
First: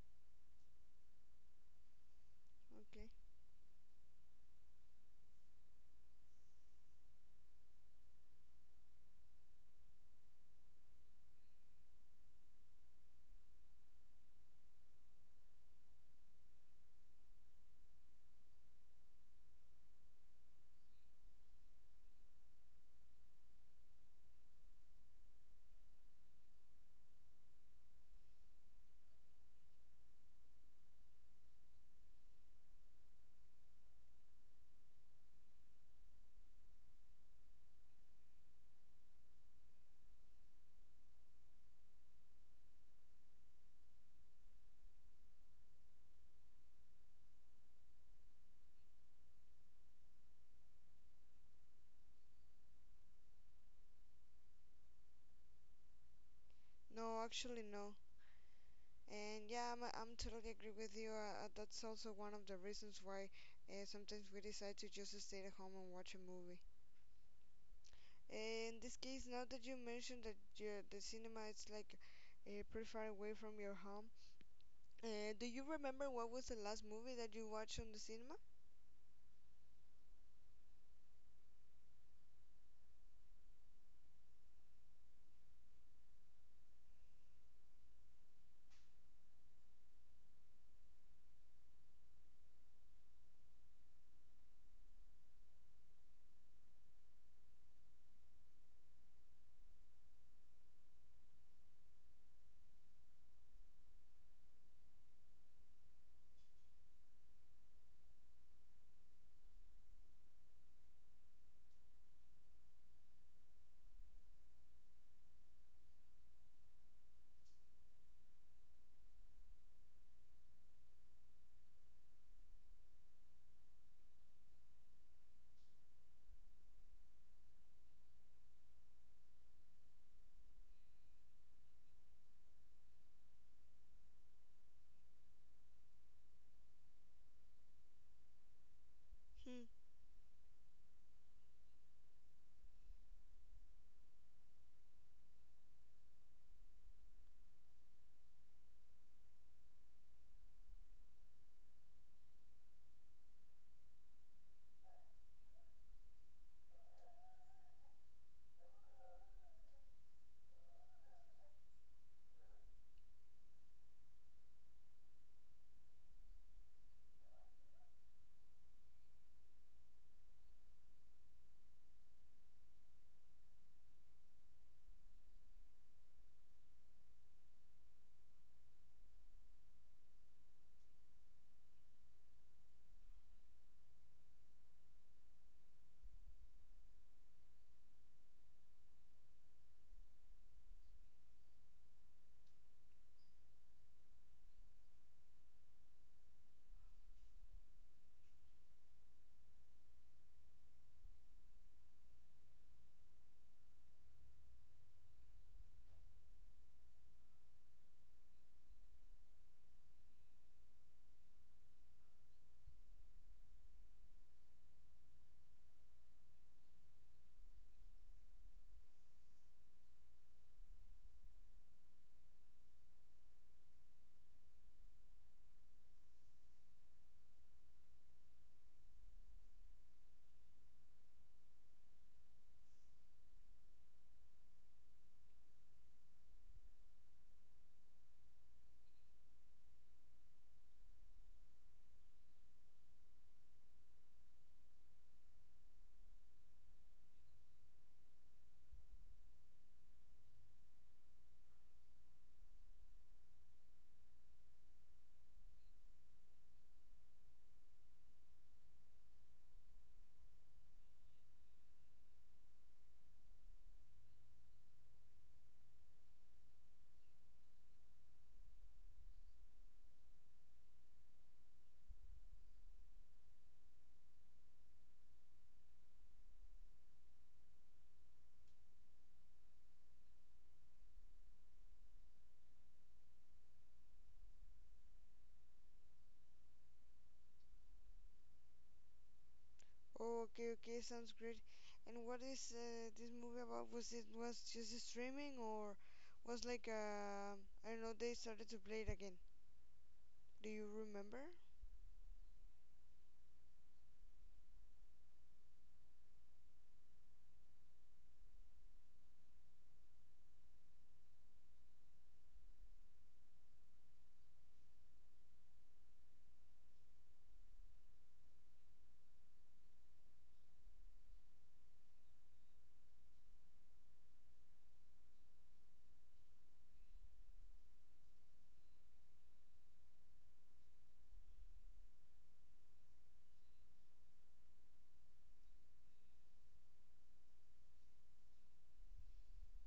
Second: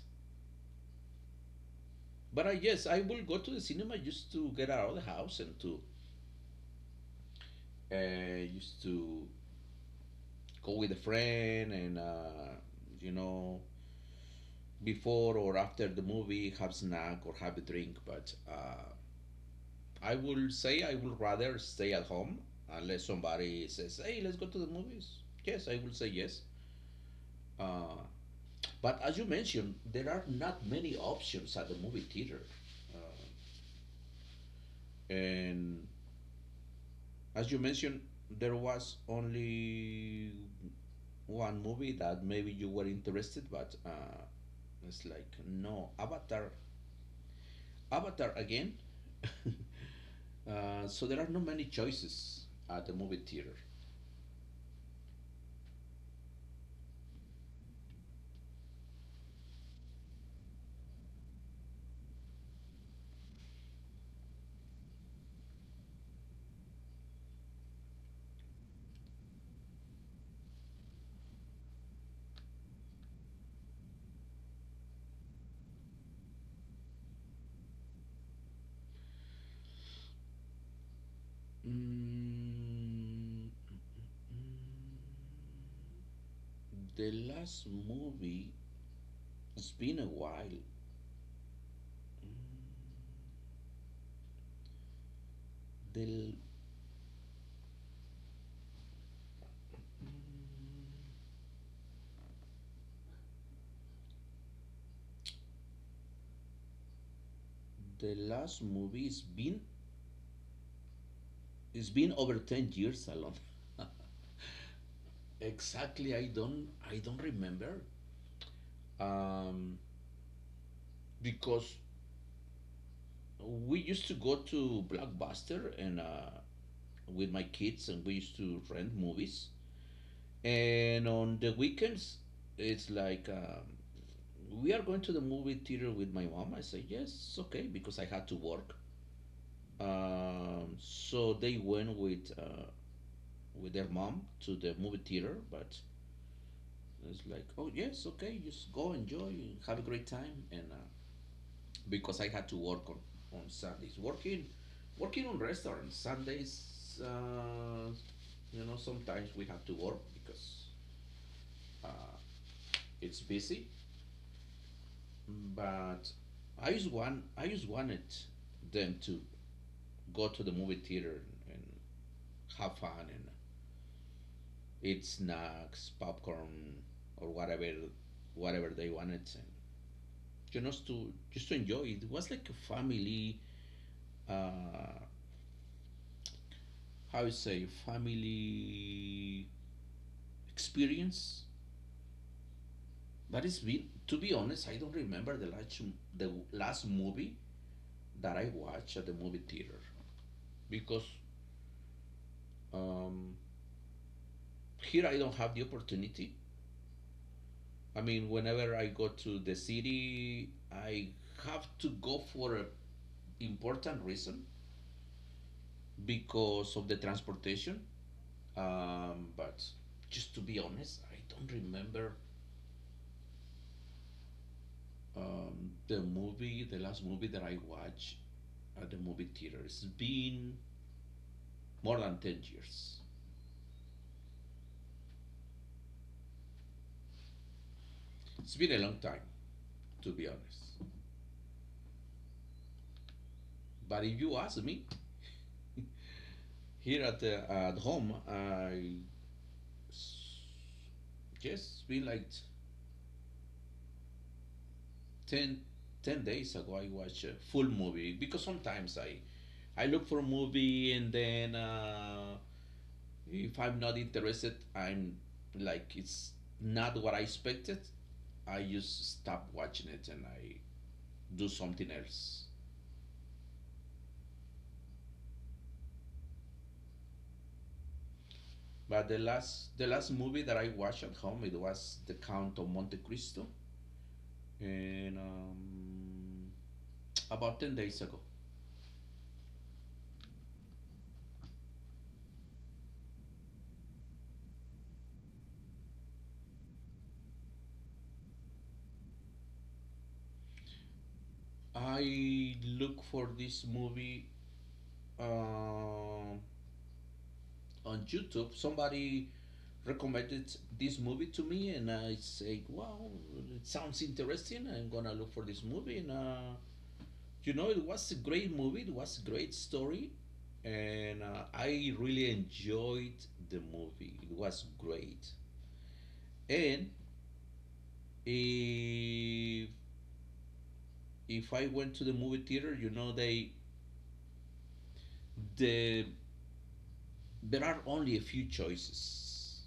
Speaker 1: But yes, I
Speaker 2: okay.
Speaker 1: will go to the cinema just to get out of the house and to used to go with a friend and you know, before or after the movie have snack or have a drink. But I will say I would rather stay at home, unless somebody says, hey, let's go to the movies. Yes, I will say yes. Uh, but as you mentioned, there are not many options at the movie theater, uh, and as you mentioned, there was only one movie that maybe you were interested, but it's like, no, Avatar, Avatar again. Uh, so there are not many choices at the movie theater.
Speaker 2: No, actually, no. And yeah, I'm totally agree with you. That's also one of the reasons why sometimes we decide to just stay at home and watch a movie. In this case, now that you mentioned that you, the cinema is like pretty far away from your home, do you remember what was the last movie that you watched on the cinema?
Speaker 1: Mm, mm, the last movie, it's been a while. The the last movie is been, it's been over 10 years alone. Exactly. I don't remember. Um, because we used to go to Blockbuster and with my kids, and we used to rent movies. And on the weekends, it's like we are going to the movie theater with my mom. I say, yes, it's okay, because I had to work.
Speaker 2: Hmm.
Speaker 1: So they went with their mom to the movie theater, but it's like, oh, yes, okay, just go, enjoy, have a great time, and because I had to work on Sundays. Working on restaurants Sundays. You know, sometimes we have to work because uh, it's busy. But I just wanted them to go to the movie theater and have fun and eat snacks, popcorn, or whatever, whatever they wanted. And you know, to just to enjoy it. It was like a family. Uh, how you say, family experience. But it's been, to be honest, I don't remember the last movie that I watched at the movie theater, because um, here I don't have the opportunity. I mean, whenever I go to the city, I have to go for an important reason, because of the transportation. But just to be honest, I don't remember the last movie that I watched at the movie theater. It's been more than 10 years. It's been a long time, to be honest. But if you ask me, here at, the, at home, I just been like 10 10 days ago, I watched a full movie, because sometimes I look for a movie and then if I'm not interested, I'm like, it's not what I expected. I just stop watching it and I do something else. But the last movie that I watched at home, it was The Count of Monte Cristo, and about 10 days ago.
Speaker 2: Oh, okay, okay, sounds great. And what is this movie about? Was it was just streaming or was like I don't know they started to play it again? Do you remember?
Speaker 1: I look for this movie uh, on YouTube. Somebody recommended this movie to me, and I said, "Wow, it sounds interesting. I'm gonna look for this movie." And you know, it was a great movie. It was a great story, and I really enjoyed the movie. It was great. And if if I went to the movie theater, you know, they the there are only a few choices.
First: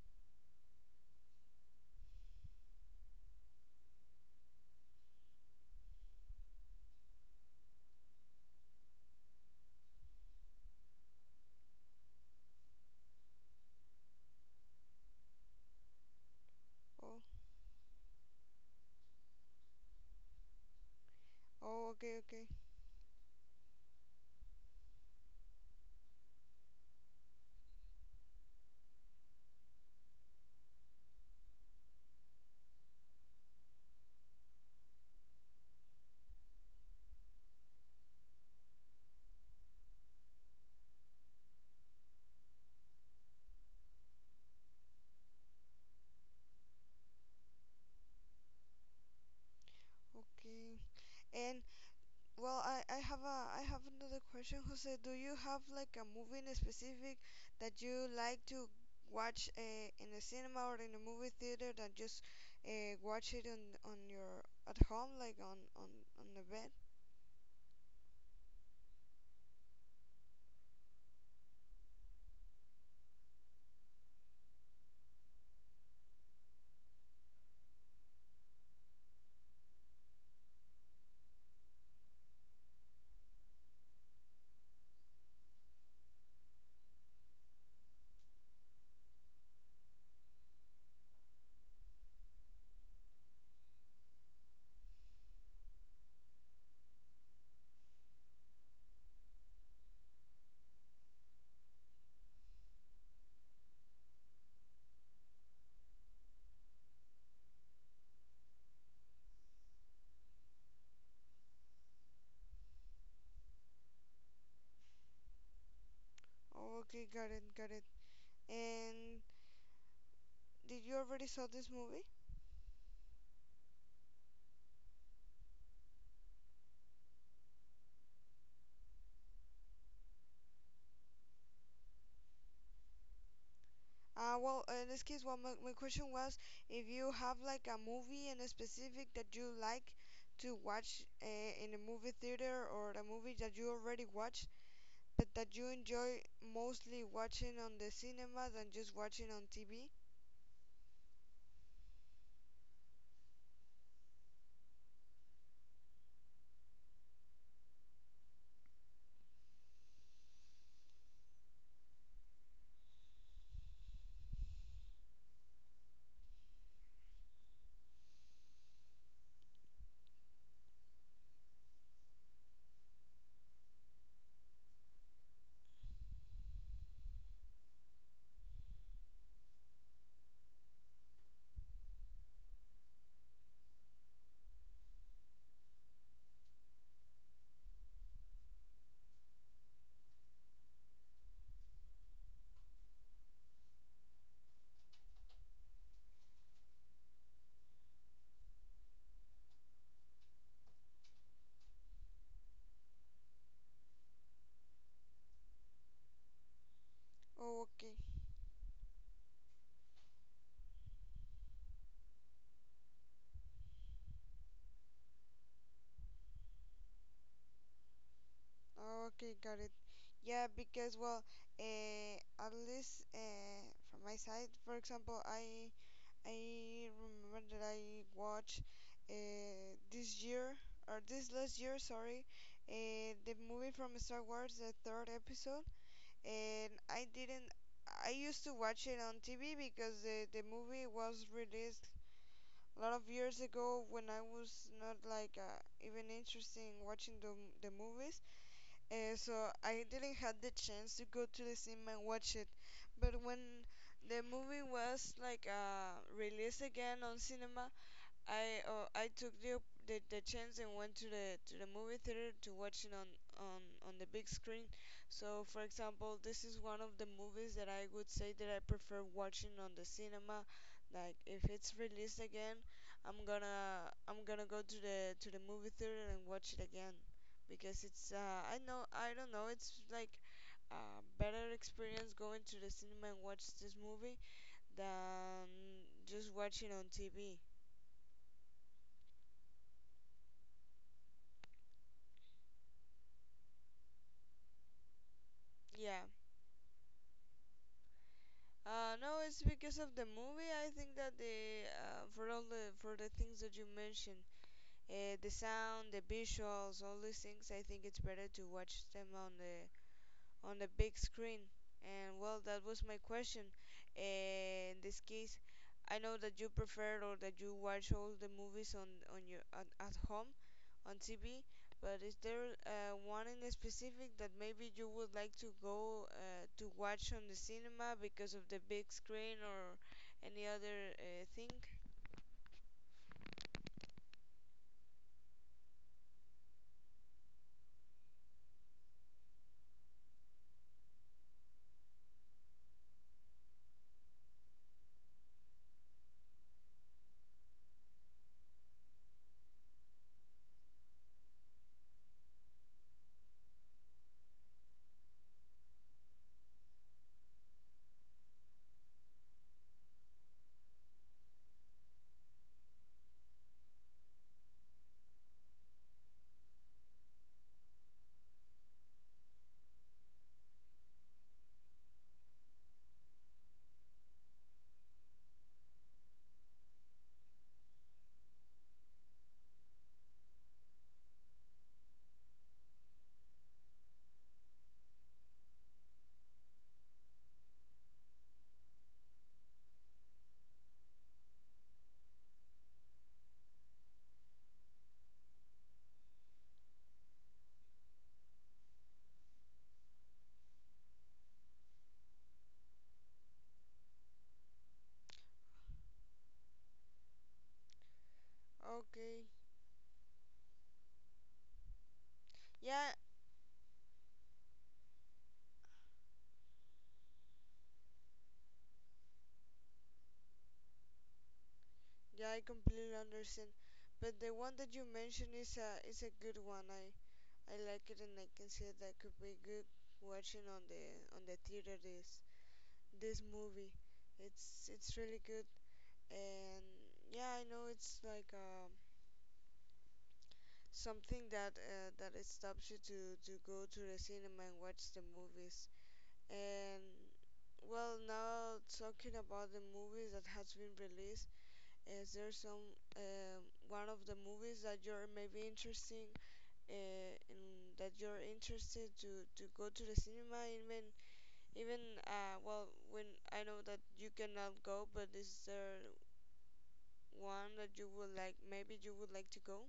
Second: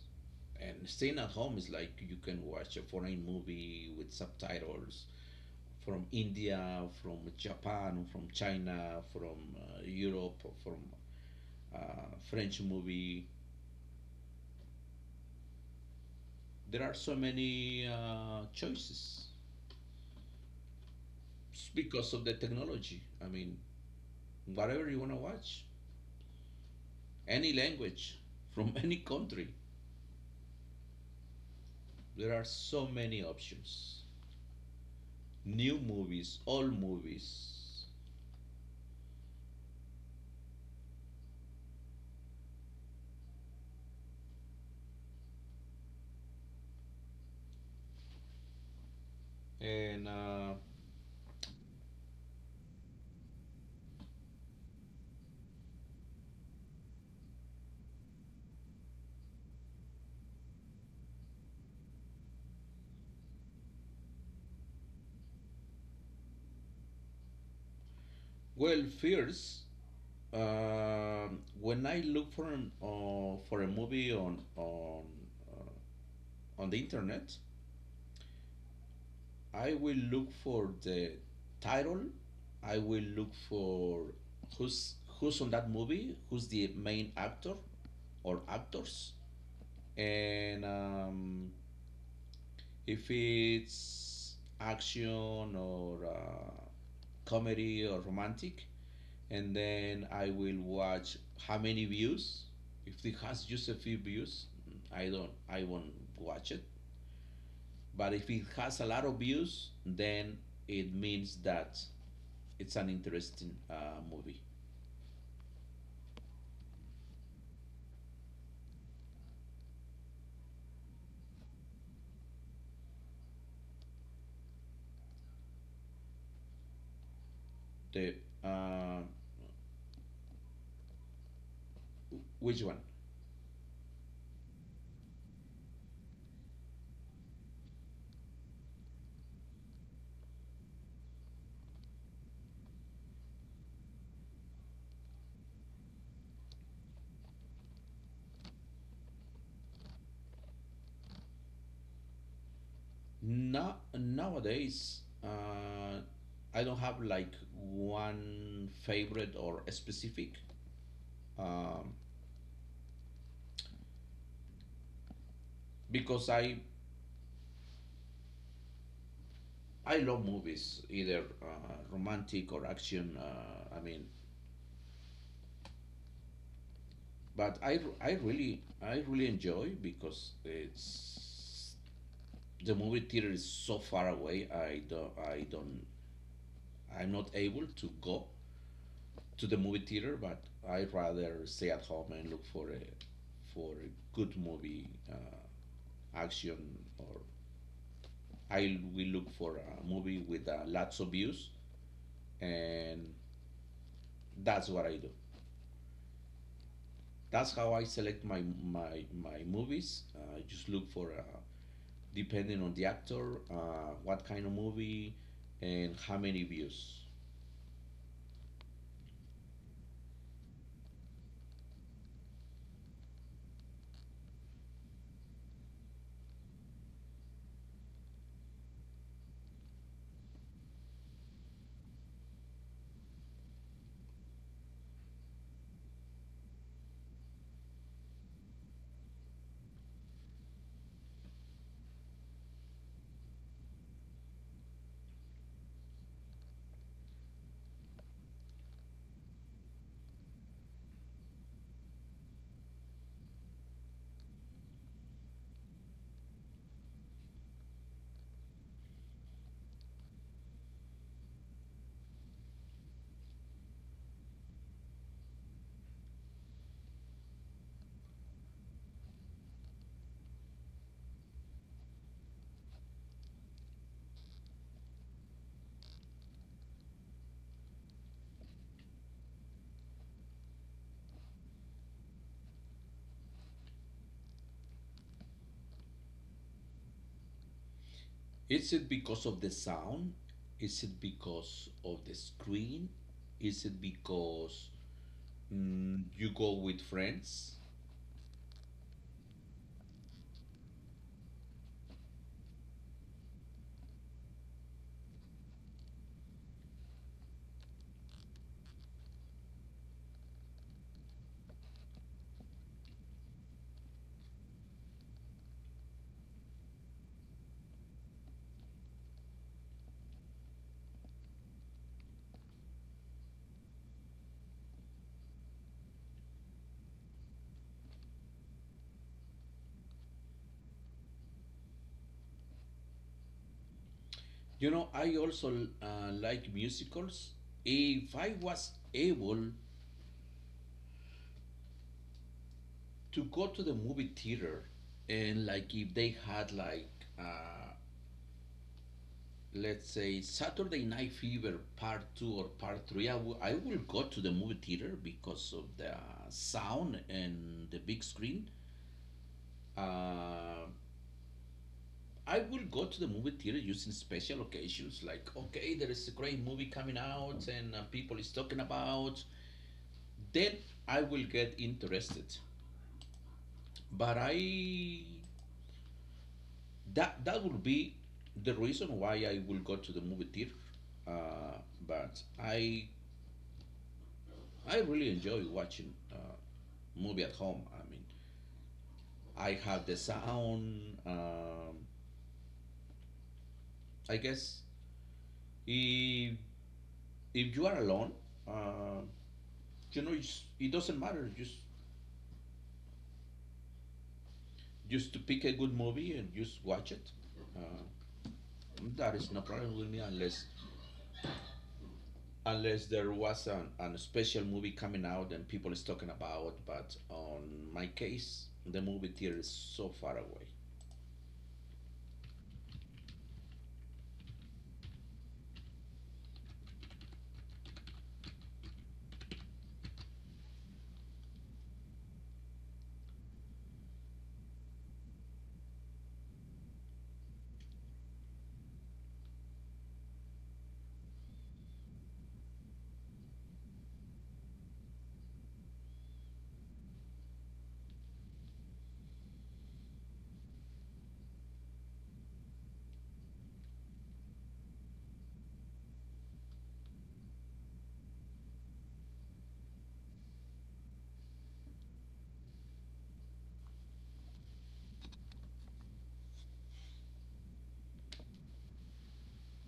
Speaker 1: And staying at home is like, you can watch a foreign movie with subtitles from India, from Japan, from China, from Europe, from French movie. There are so
Speaker 2: Oh,
Speaker 1: many choices. It's
Speaker 2: oh,
Speaker 1: because
Speaker 2: okay,
Speaker 1: of the
Speaker 2: okay,
Speaker 1: technology. I mean, whatever you want to watch, any language from any country. There are so many options, new movies, old movies. And,
Speaker 2: okay. And, well, I have a, I have another question, Jose. Do you have like a movie in specific that you like to watch in a cinema or in a movie theater than just watch it on your at home, like on the bed?
Speaker 1: well, first, um, when I look for, for a movie uh, on the internet, I will look for the title, I will look for who's on that movie, who's the main actor or actors. And If it's action or comedy or romantic, and then I will watch how many views. If it has just a few views, I won't watch it. But if it has a lot of views, then it means that it's an interesting movie.
Speaker 2: Oh, okay, got it, got it. And did you already saw this movie?
Speaker 1: The uh, which one?
Speaker 2: Well, in this case, well, my question was if you have like a movie in a specific that you like to watch in a movie theater, or a movie that you already watched, but that you enjoy mostly watching on the cinema than just watching on TV.
Speaker 1: Nowadays I don't have like one favorite or specific. um, because I love movies, either romantic or action. I mean, but I really, I really enjoy, because it's, the movie theater is so far away. I don't I'm not able to go to the movie theater, but I rather stay at home and look for a for a good movie, action, or I will look for a movie with lots of views, and that's what I do. That's
Speaker 2: Oh,
Speaker 1: how I
Speaker 2: okay.
Speaker 1: select my movies. I just look for depending on the actor, what kind of movie, and how many views.
Speaker 2: Oh, okay, got it. Yeah, because, well, uh, at least from my side, for example, I remember that I watched this year or this last year, sorry, the movie from Star Wars, the third episode, and I didn't. I used to watch it on TV because the movie was released a lot of years ago when I was not like even interested in watching the movies, so I didn't have the chance to go to the cinema and watch it. But when the movie was like released again on cinema, I took the, the chance and went to the movie theater to watch it on the big screen. So, for example, this is one of the movies that I would say that I prefer watching on the cinema. Like if it's released again, I'm gonna go to the movie theater and watch it again, because it's I know I don't know it's like a better experience going to the cinema and watch this movie than just watching on TV.
Speaker 1: Is it because of the sound? Is it because of the screen? Is it because
Speaker 2: Yeah.
Speaker 1: you go with friends?
Speaker 2: No, it's because of the movie. I think that the for all the for the things that you mentioned, the sound, the visuals, all these things, I think it's better to watch them on the big screen. And, well, that was my question. In this case, I know that you prefer or that you watch all the movies on your at home on TV, but is there one in specific that maybe you would like to go to watch on the cinema because of the big screen or any other thing?
Speaker 1: You know, I also like musicals. If I was able to go to the movie theater, and like if they had like uh, let's say Saturday Night Fever Part Two or Part Three, I will go to the movie theater because of the sound and the big screen. Uh, I will go to the movie theater using special occasions like, okay, there is a great movie coming out and people is talking about. Then I will get interested. But I that that will be the reason why I will go to the movie theater. Uh, but I really enjoy watching movie at home. I mean, I have the sound. I guess if if you are alone, uh, you know, it doesn't matter. Just to pick a good movie and just watch it. Uh, that
Speaker 2: Okay.
Speaker 1: is no problem with me, unless unless
Speaker 2: Yeah,
Speaker 1: there was an special movie coming out and people is talking about. But on my case, the movie theater is so far away.
Speaker 2: yeah, I completely understand. But the one that you mentioned is a good one. I like it, and I can say that I could be good watching on the theater this this movie. It's really good, and yeah, I know it's like something that that it stops you to go to the cinema and watch the movies. And, well, now talking about the movies that has been released, is there some one of the movies that you're maybe interesting and that you're interested to go to the cinema, even even well, when I know that you cannot go, but is there one that you would like, maybe you would like to go?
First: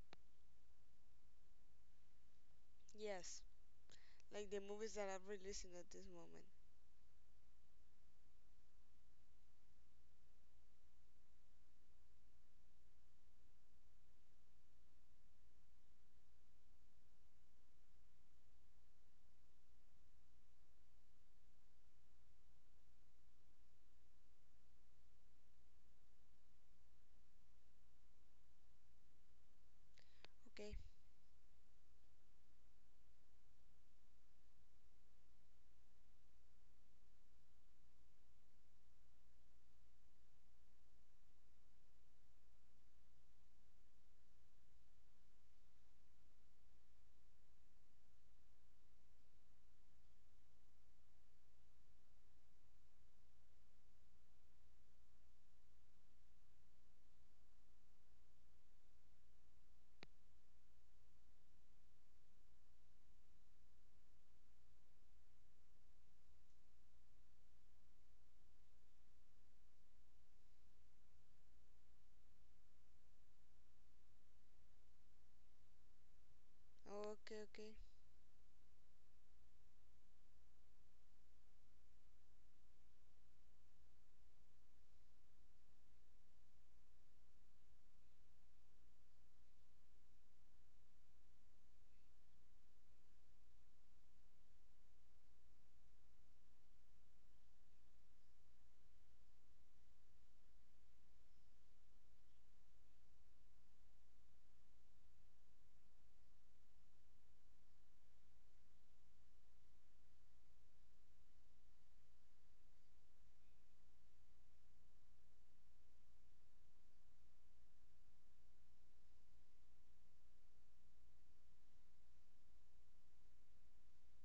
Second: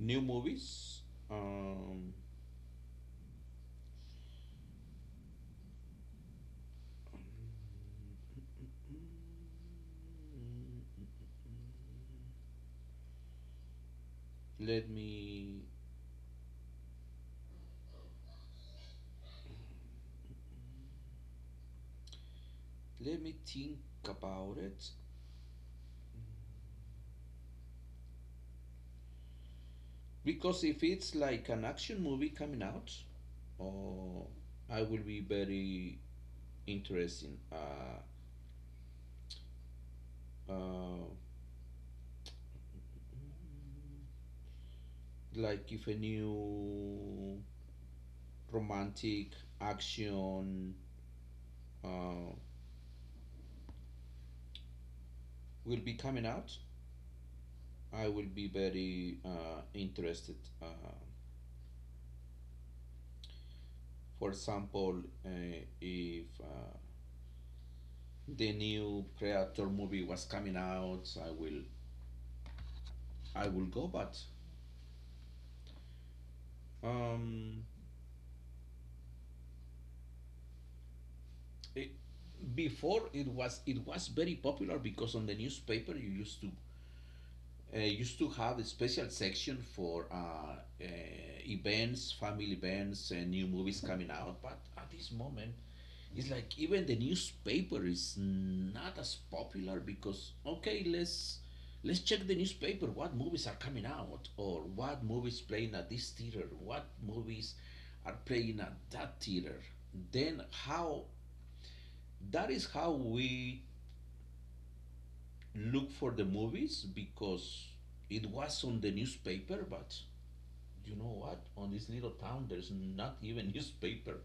Speaker 1: New movies. Um,
Speaker 2: Yes, like the movies that are releasing at this moment.
Speaker 1: Let me let me think about it. Because
Speaker 2: Okay,
Speaker 1: if it's like an action movie coming out, oh, I will be very interesting. Uh, like if a new romantic action uh, will be coming out, I will be very interested. For example, if the new Predator movie was coming out, so I will go. But
Speaker 2: okay,
Speaker 1: um,
Speaker 2: okay.
Speaker 1: it, before, it was very popular because on the newspaper you used to used to have a special section for uh, events, family events, and new movies coming out. But at this moment, it's like even the newspaper is not as popular because, okay, let's check the newspaper. What movies are coming out, or what movies playing at this theater? What movies are playing at that theater? Then how That is how we look for the movies, because it was on the newspaper. But you know what? On this little town, there's not even newspaper.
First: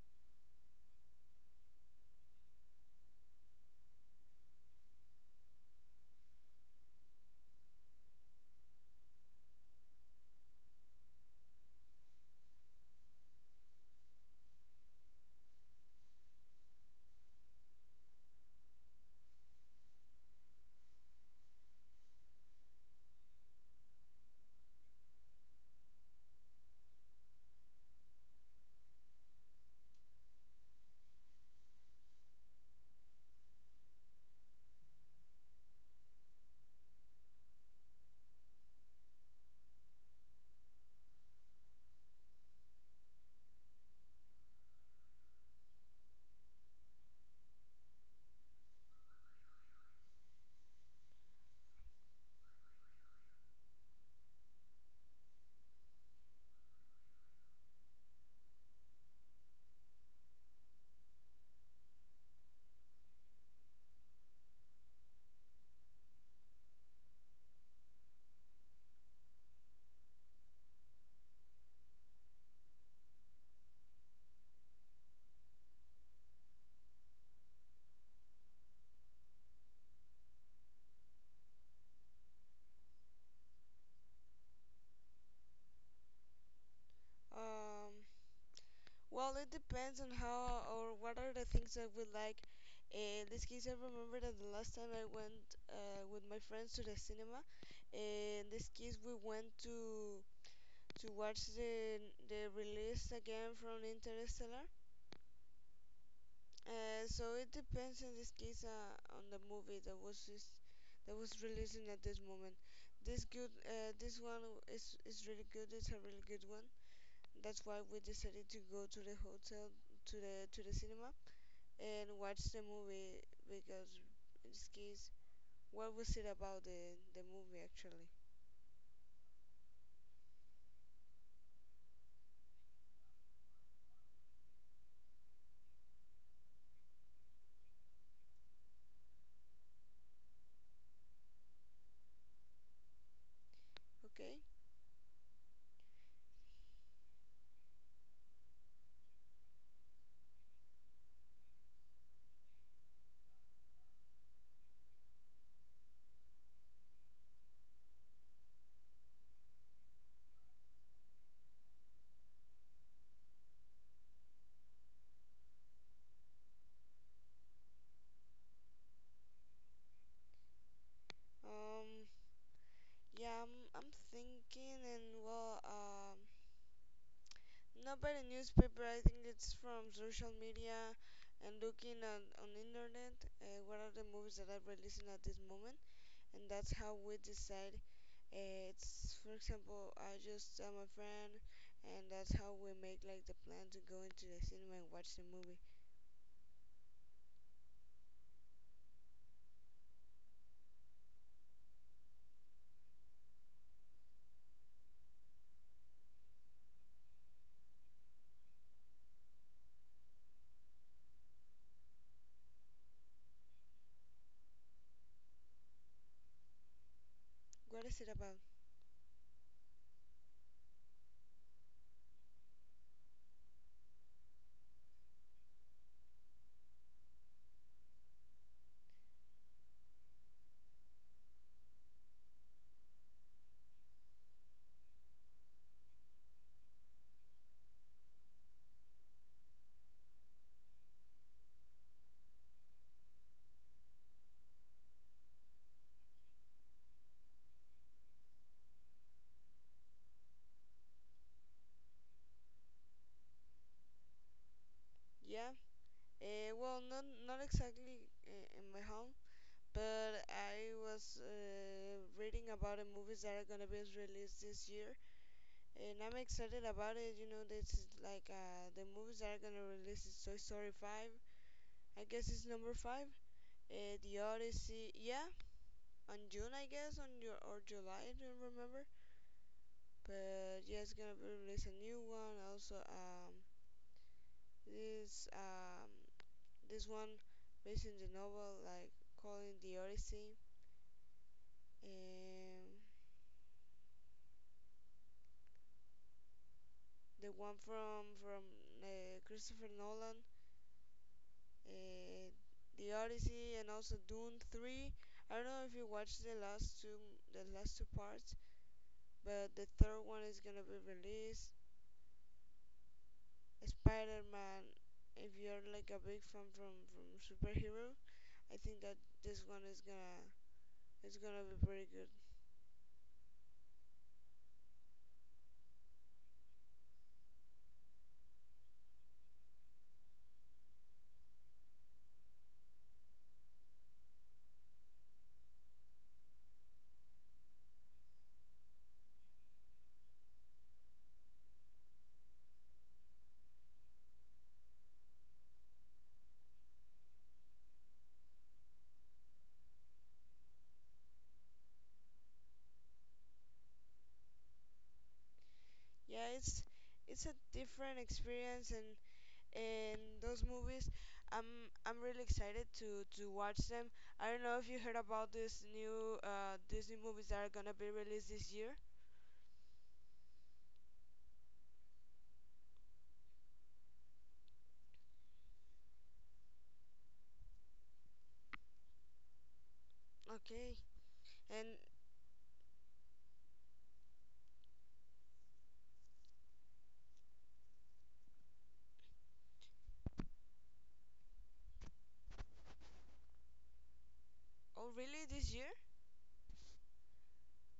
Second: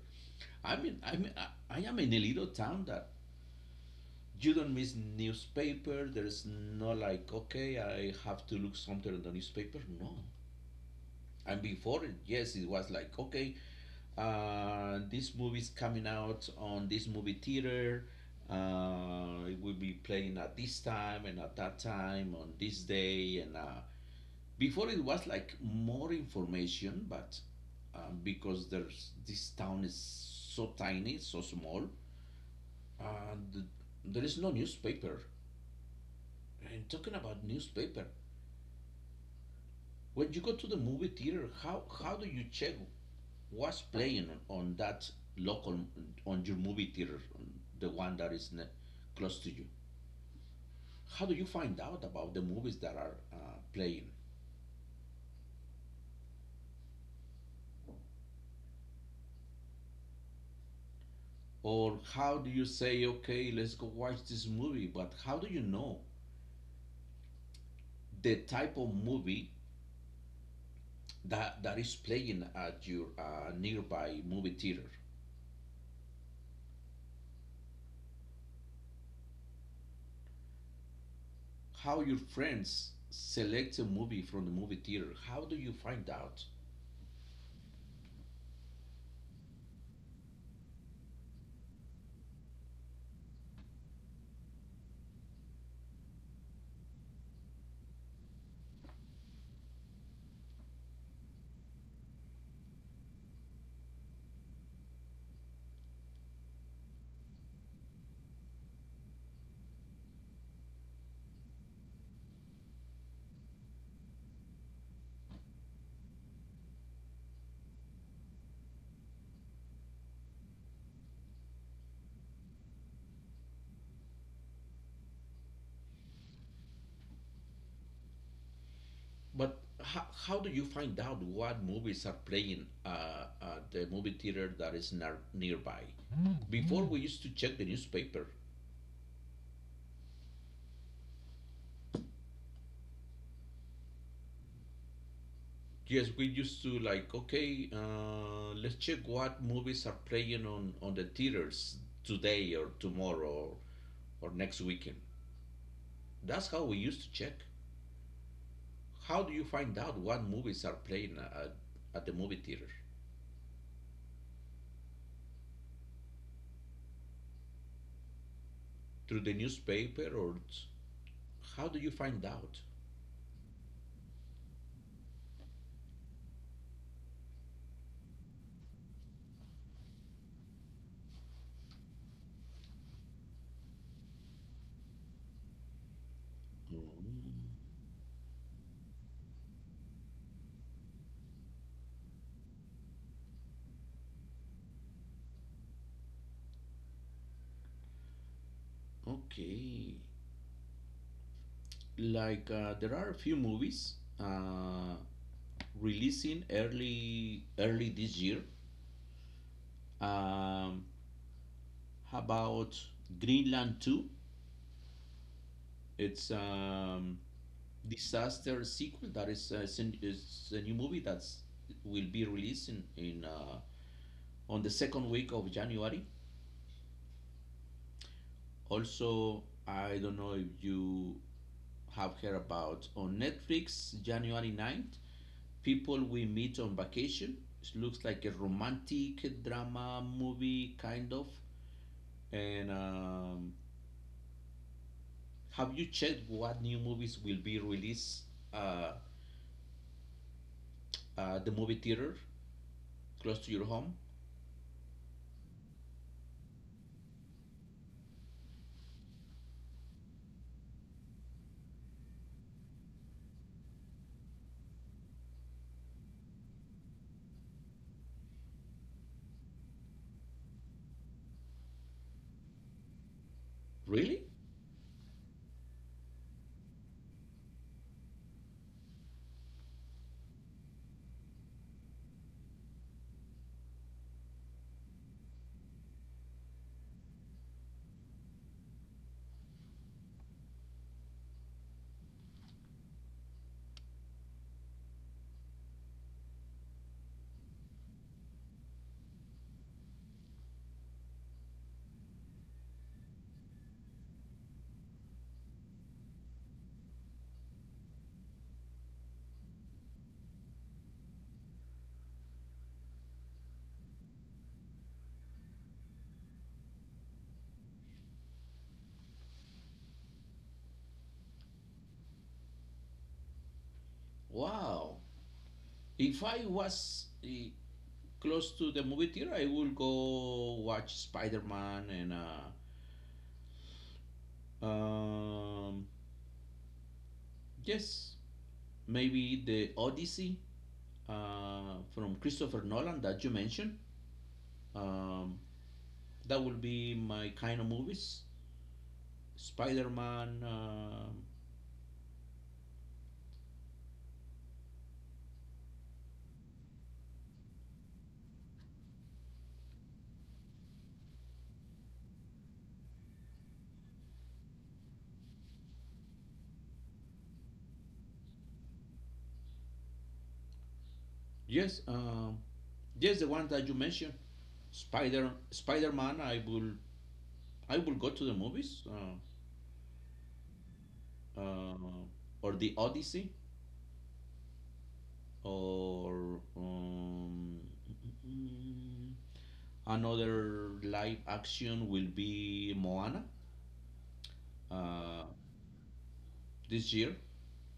Speaker 1: I mean, I am in a little town that you don't miss newspaper. There's no like, okay, I have to look something in the newspaper. No, and before, yes, it was like, okay, this movie's coming out on this movie theater. It will be playing at this time and at that time on this day. And before, it was like more information. But because there's this town is so tiny, so small, and there is no newspaper. And talking about newspaper, when you go to the movie theater, how do you check was playing on that local, on your movie theater, the one that is close to you? How do you find out about the movies that are playing? Or how do you say, okay, let's go watch this movie? But how do you know the type of movie that is playing at your nearby movie theater? How your friends select a movie from the movie theater? How do you find out?
Speaker 2: Um, well, it depends on how or what are the things that we like. In this case, I remember that the last time I went with my friends to the cinema, in this case, we went to watch the release again from Interstellar. So it depends in this case on the movie that that was releasing at this moment. This good this one is really good. It's a really good one. That's why we decided to go to the hotel to the cinema and watch the movie because in this case, what was it about the movie actually?
Speaker 1: But how do you find out what movies are playing at the movie theater that is nearby? Mm-hmm. Before we used to check the newspaper.
Speaker 2: Okay.
Speaker 1: Yes, we used to like, okay, let's check what movies are playing on the theaters today or tomorrow, or next weekend. That's how we used to check. How do you find out what movies are playing at the movie theater? Through the newspaper or how do you
Speaker 2: Um.
Speaker 1: find out?
Speaker 2: Yeah. I'm thinking and, well. Um. Not by the newspaper. I think it's from social media and looking on internet. What are the movies that are releasing at this moment? And that's how we
Speaker 1: Mm,
Speaker 2: decide. It's for example, I just am a friend, and that's how we make like the plan to go into the cinema and watch the movie.
Speaker 1: okay. Like there are a few movies uh, releasing early this year. Um, how about Greenland Two? It's
Speaker 2: What is it about?
Speaker 1: disaster sequel that is is a new movie that's will be released in on the second week of January. Also, I don't know if you have heard about on Netflix January 9th, people we meet on vacation. It looks like a romantic drama movie, kind of. And have you checked what new movies will be released uh, the movie theater close to your home?
Speaker 2: Yeah. Well, not not exactly in my home, but I was reading about the movies that are gonna be released this year, and I'm excited about it. You know, this is like the movies that are gonna release is Toy Story 5. I guess it's number five. The
Speaker 1: Really?
Speaker 2: Odyssey, yeah, on June I guess, on your or July, I don't remember. But yeah, it's gonna be release a new one. Also, this this one based in the novel, like calling the Odyssey, and the one from Christopher Nolan, eh, The Odyssey, and also Dune 3. I don't know if you watched the last two, the last two parts, but the third one is gonna be released. Spider-Man, if you're like a big fan from superhero, I think that this one is gonna it's gonna be pretty good.
Speaker 1: Wow. If I was close to the movie theater, I would go watch Spider Man and um, yes, maybe the Odyssey from Christopher Nolan that you mentioned. Um, that will be my kind of movies. Spider Man.
Speaker 2: Yeah, it's a different experience, and those movies, I'm really excited to watch them. I don't know if you heard about this new Disney movies that are gonna be released this year.
Speaker 1: Yes, yes, the one that you mentioned. Spider Man. I will go to the movies.
Speaker 2: Okay, and
Speaker 1: Uh, or the Odyssey. Or another live action will be Moana.
Speaker 2: oh, really,
Speaker 1: Uh,
Speaker 2: this year?
Speaker 1: this year,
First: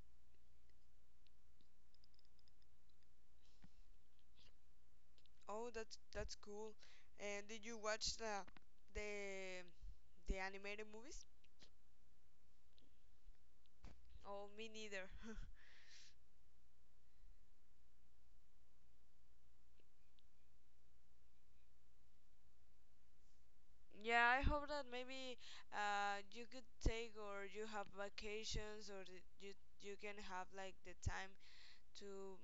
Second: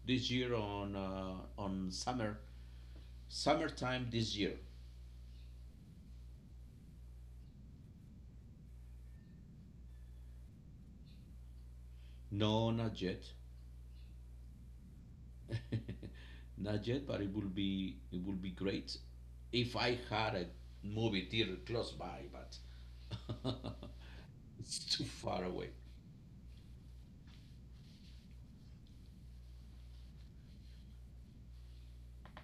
Speaker 1: on summer, summertime this year.
Speaker 2: Oh, that's cool. And did you watch the the animated movies?
Speaker 1: No, not yet.
Speaker 2: Oh, me neither.
Speaker 1: Not yet, but it will be great if I had a movie theater close by. But
Speaker 2: Yeah, I hope
Speaker 1: it's
Speaker 2: that
Speaker 1: too
Speaker 2: maybe
Speaker 1: far away.
Speaker 2: you could take or you have vacations, or you you can have like the time to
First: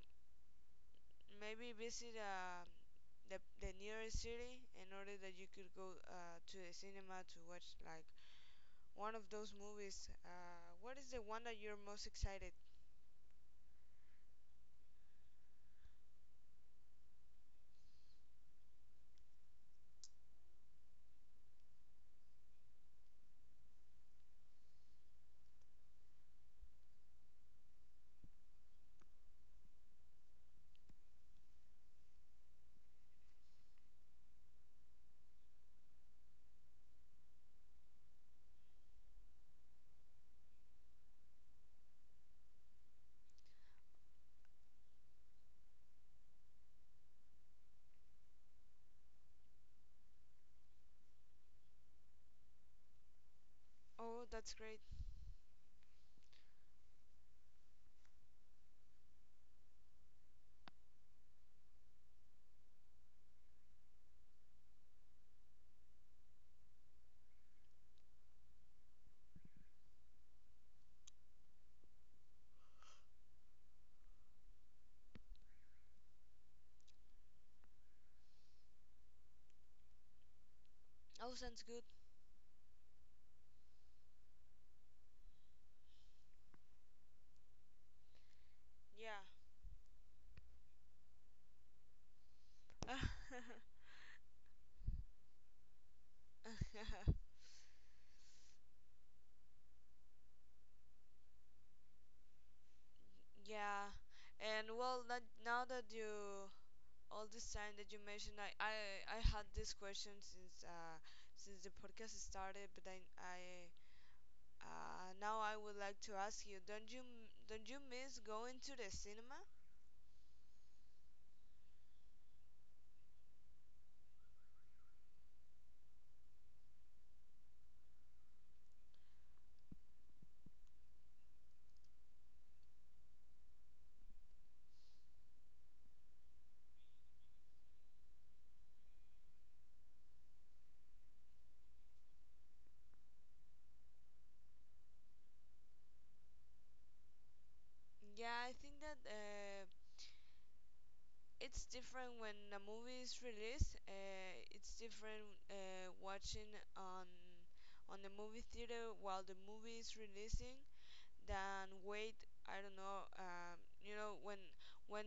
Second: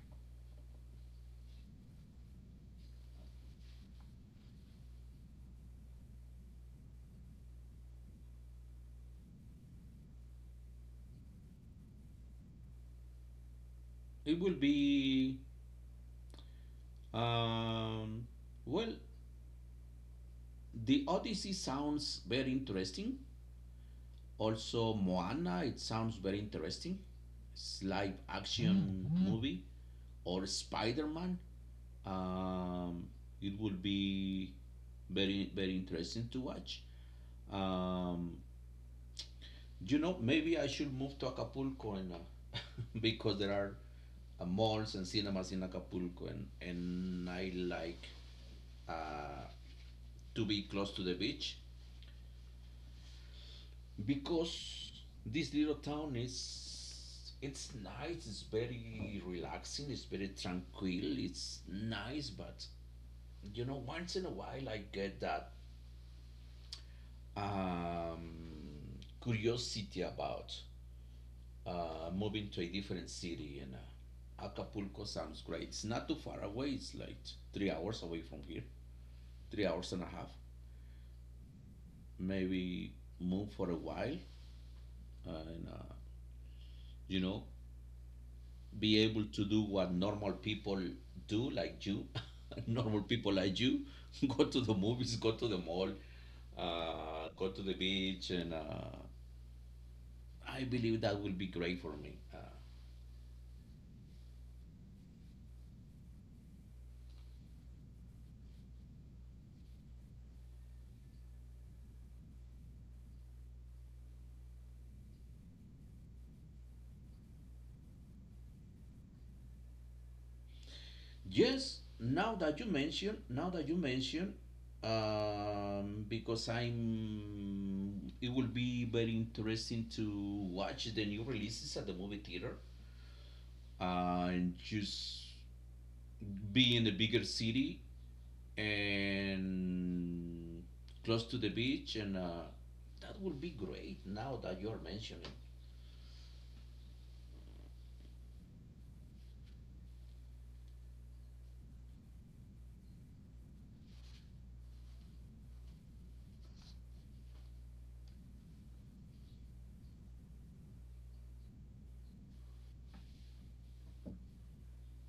Speaker 2: maybe visit the nearest city in order that you could go to the cinema to watch like one of those movies. What is the one that you're most excited?
Speaker 1: It will be um, well, the Odyssey sounds very interesting. Also, Moana, it sounds very interesting. It's live action Mhm. movie, or Spider Man. Um, it will be very interesting to watch. Um, You know, maybe I should move to Acapulco and because there are malls and cinemas in Acapulco, and I like uh, to be close to the beach,
Speaker 2: Oh, that's great.
Speaker 1: because this little town is, it's nice. It's very relaxing. It's very tranquil. It's nice, but you know, once in a while I get that curiosity about moving to a different city, and Acapulco sounds great. It's not too far away. It's like 3 hours away from here, 3 hours and a half.
Speaker 2: Oh, sounds good.
Speaker 1: Maybe move for a while and you know, be able
Speaker 2: Yeah.
Speaker 1: to do what normal people do, like you, normal people like you, go to the movies, go to the mall, go to the beach, and I believe that will be great for me.
Speaker 2: Yeah. And, well, that, now that you all this time that you mentioned, I had this question since the podcast started, but I now I would like to ask you, don't you don't you miss going to the cinema?
Speaker 1: Yes, now that you mention, because it will be very interesting to watch the new releases at the movie theater, and just be in a bigger city and close to the beach, and that will be great. Now that you are mentioning,
Speaker 2: Yeah, I think that it's different when a movie is released. It's different watching on on the movie theater while the movie is releasing than wait. I don't know. You know, when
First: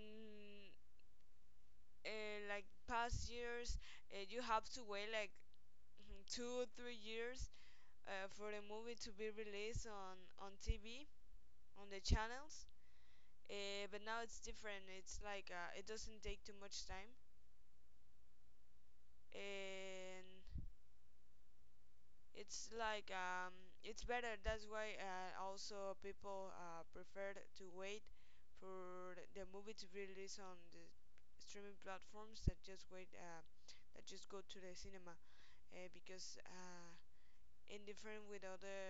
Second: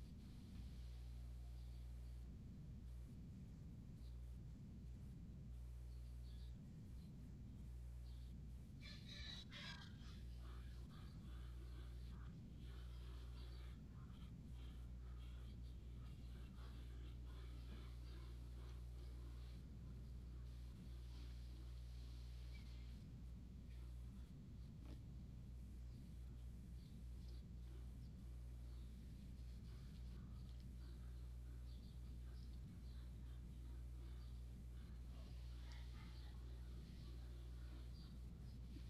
Speaker 2: like past years, you have to wait like 2 or 3 years for the movie to be released on TV. On the channels. But now it's different. It's like it doesn't take too much time, and it's like it's better. That's why also people prefer to wait for the movie to be released on the streaming platforms that just wait that just go to the cinema, because in different with other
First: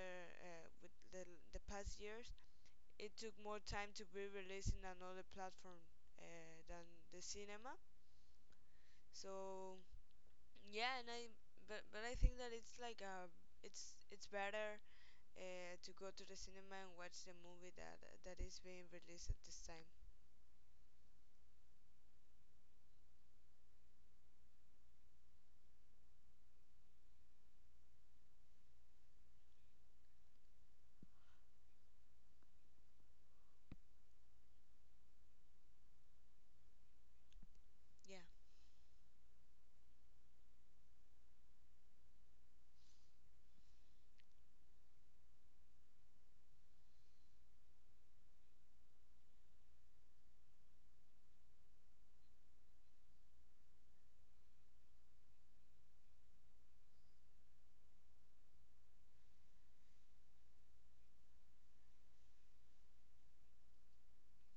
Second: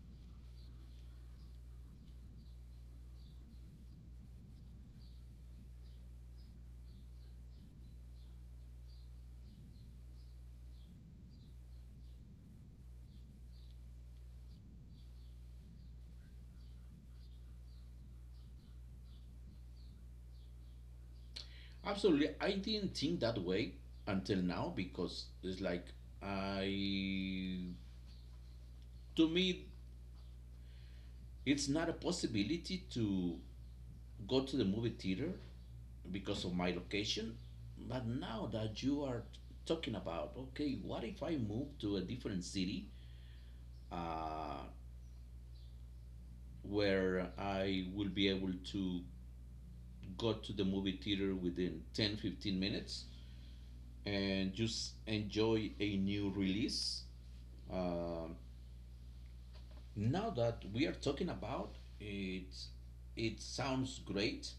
Speaker 2: with the past years, it took more time to be released in another platform than the cinema. So yeah, and I but I think that it's like it's better to go to the cinema and watch the movie that that is being released at this time.
Speaker 1: absolutely, I didn't think that way until now, because it's like I, to me it's not a possibility to go to the movie theater because of my location. But
Speaker 2: Yeah,
Speaker 1: now that you are talking about, okay, what if I move to a different city uh, where I will be able to go to the movie theater within 10 15 minutes and just enjoy a new release? Um Now that we are talking about it, it sounds great.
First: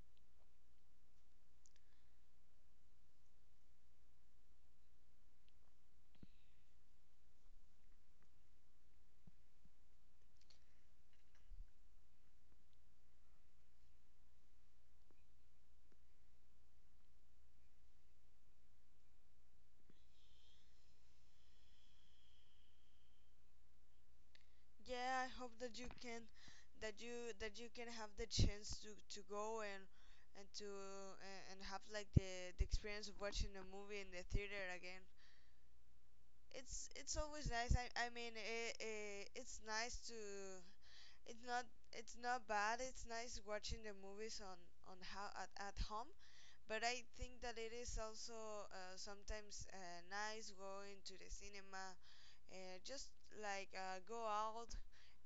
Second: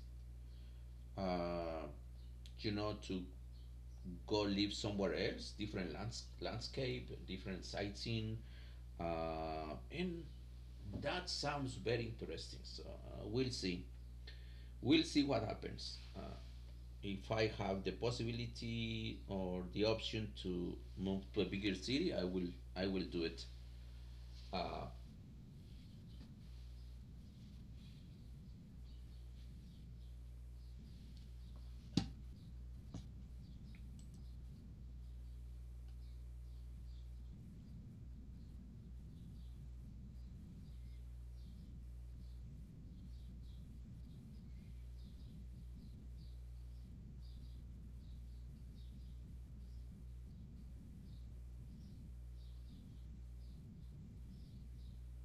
Speaker 1: uh, you know, to go live somewhere else, different landscape, different sightseeing, and that sounds very interesting. So we'll see. We'll see what happens. If I have the possibility or the option to move to a bigger city, I will. I will do it. Uh,
Speaker 2: yeah, I hope that you can have the chance to go and to and have like the experience of watching a movie in the theater again. It's always nice I mean it, it, it's nice to it's not it's not bad. It's nice watching the movies on how at home, but I think that it is also sometimes nice going to the cinema, just like go out,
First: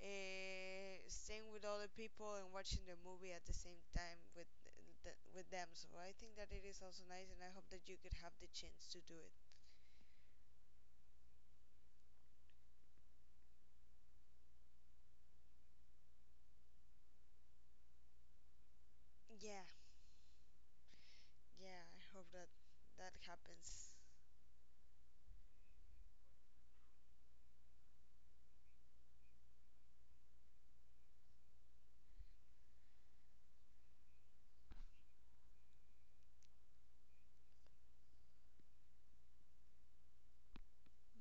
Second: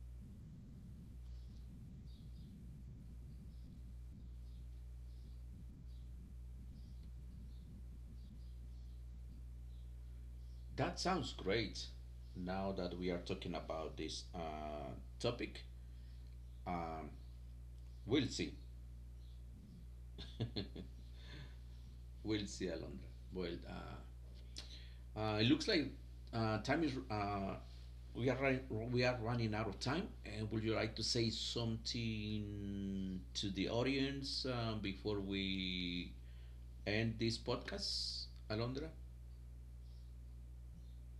Speaker 2: staying with other people and watching the movie at the same time with the, with them. So I think that it is also nice, and I hope that you could have the chance to do it.
Speaker 1: that sounds great. Now that we are talking about this topic, um, we'll see.
Speaker 2: Yeah, yeah. I hope
Speaker 1: We'll
Speaker 2: that
Speaker 1: see, Alondra.
Speaker 2: that
Speaker 1: Well, uh,
Speaker 2: happens.
Speaker 1: It looks like time is we are run, we are running out of time. And would you like to say something to the audience before we end this podcast, Alondra?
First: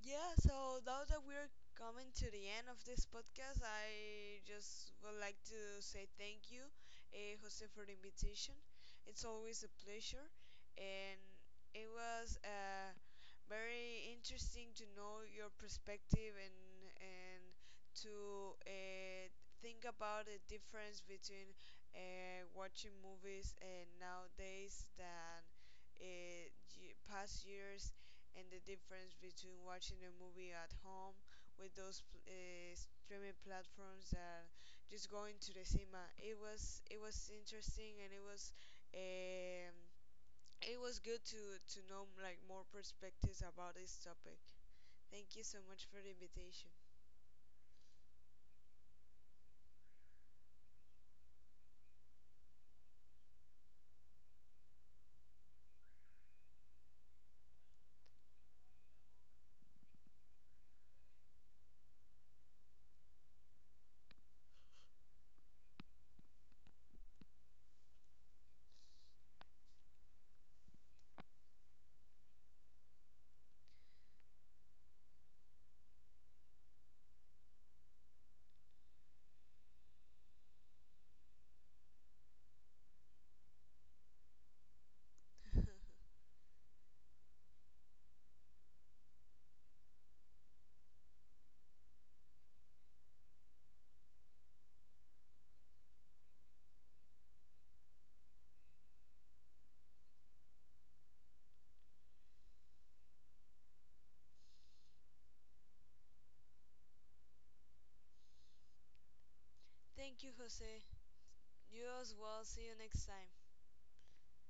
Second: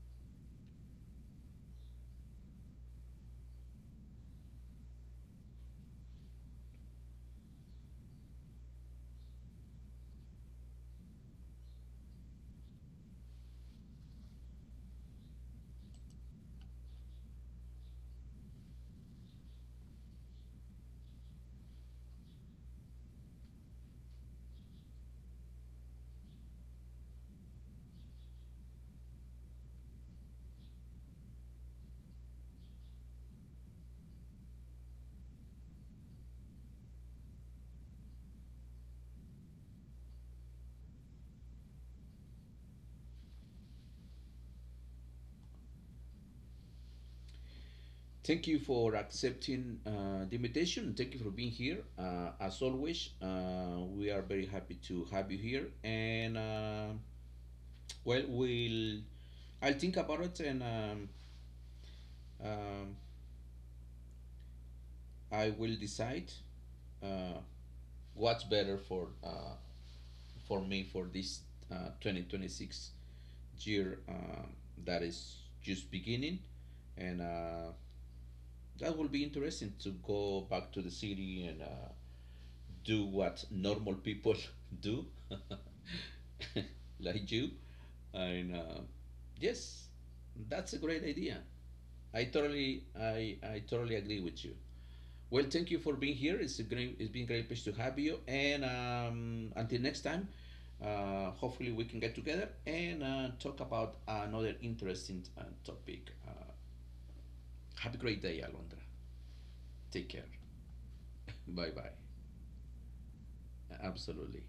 Speaker 2: Yeah, so now that we're coming to the end of this podcast, I just would like to say thank you, Jose, for the invitation. It's always a pleasure, and it was very interesting to know your perspective and to think about the difference between watching movies and nowadays than uh, past years, and the difference between watching a movie at home with those uh, streaming platforms and just going to the cinema. It was interesting, and um, it was good to know like more perspectives about this topic. Thank you so much for the invitation.
Speaker 1: Thank you for accepting the invitation. Thank you for being here. As always, we are very happy to have you here. And well, we'll I'll think about it, and um, I will decide uh, what's better for me, for this 2026 year that is just beginning. And that will be interesting to go back to the city and do what normal people do like you, and yes, that's a great idea. I totally agree with you. Well, thank you for being here. It's been a great pleasure to have you. And until next time, hopefully we can get together and talk about another interesting topic. Have a great day, Alondra. Take
Speaker 2: Thank
Speaker 1: care.
Speaker 2: you, Jose.
Speaker 1: Bye
Speaker 2: You
Speaker 1: bye.
Speaker 2: as well. See you next time.
Speaker 1: Absolutely.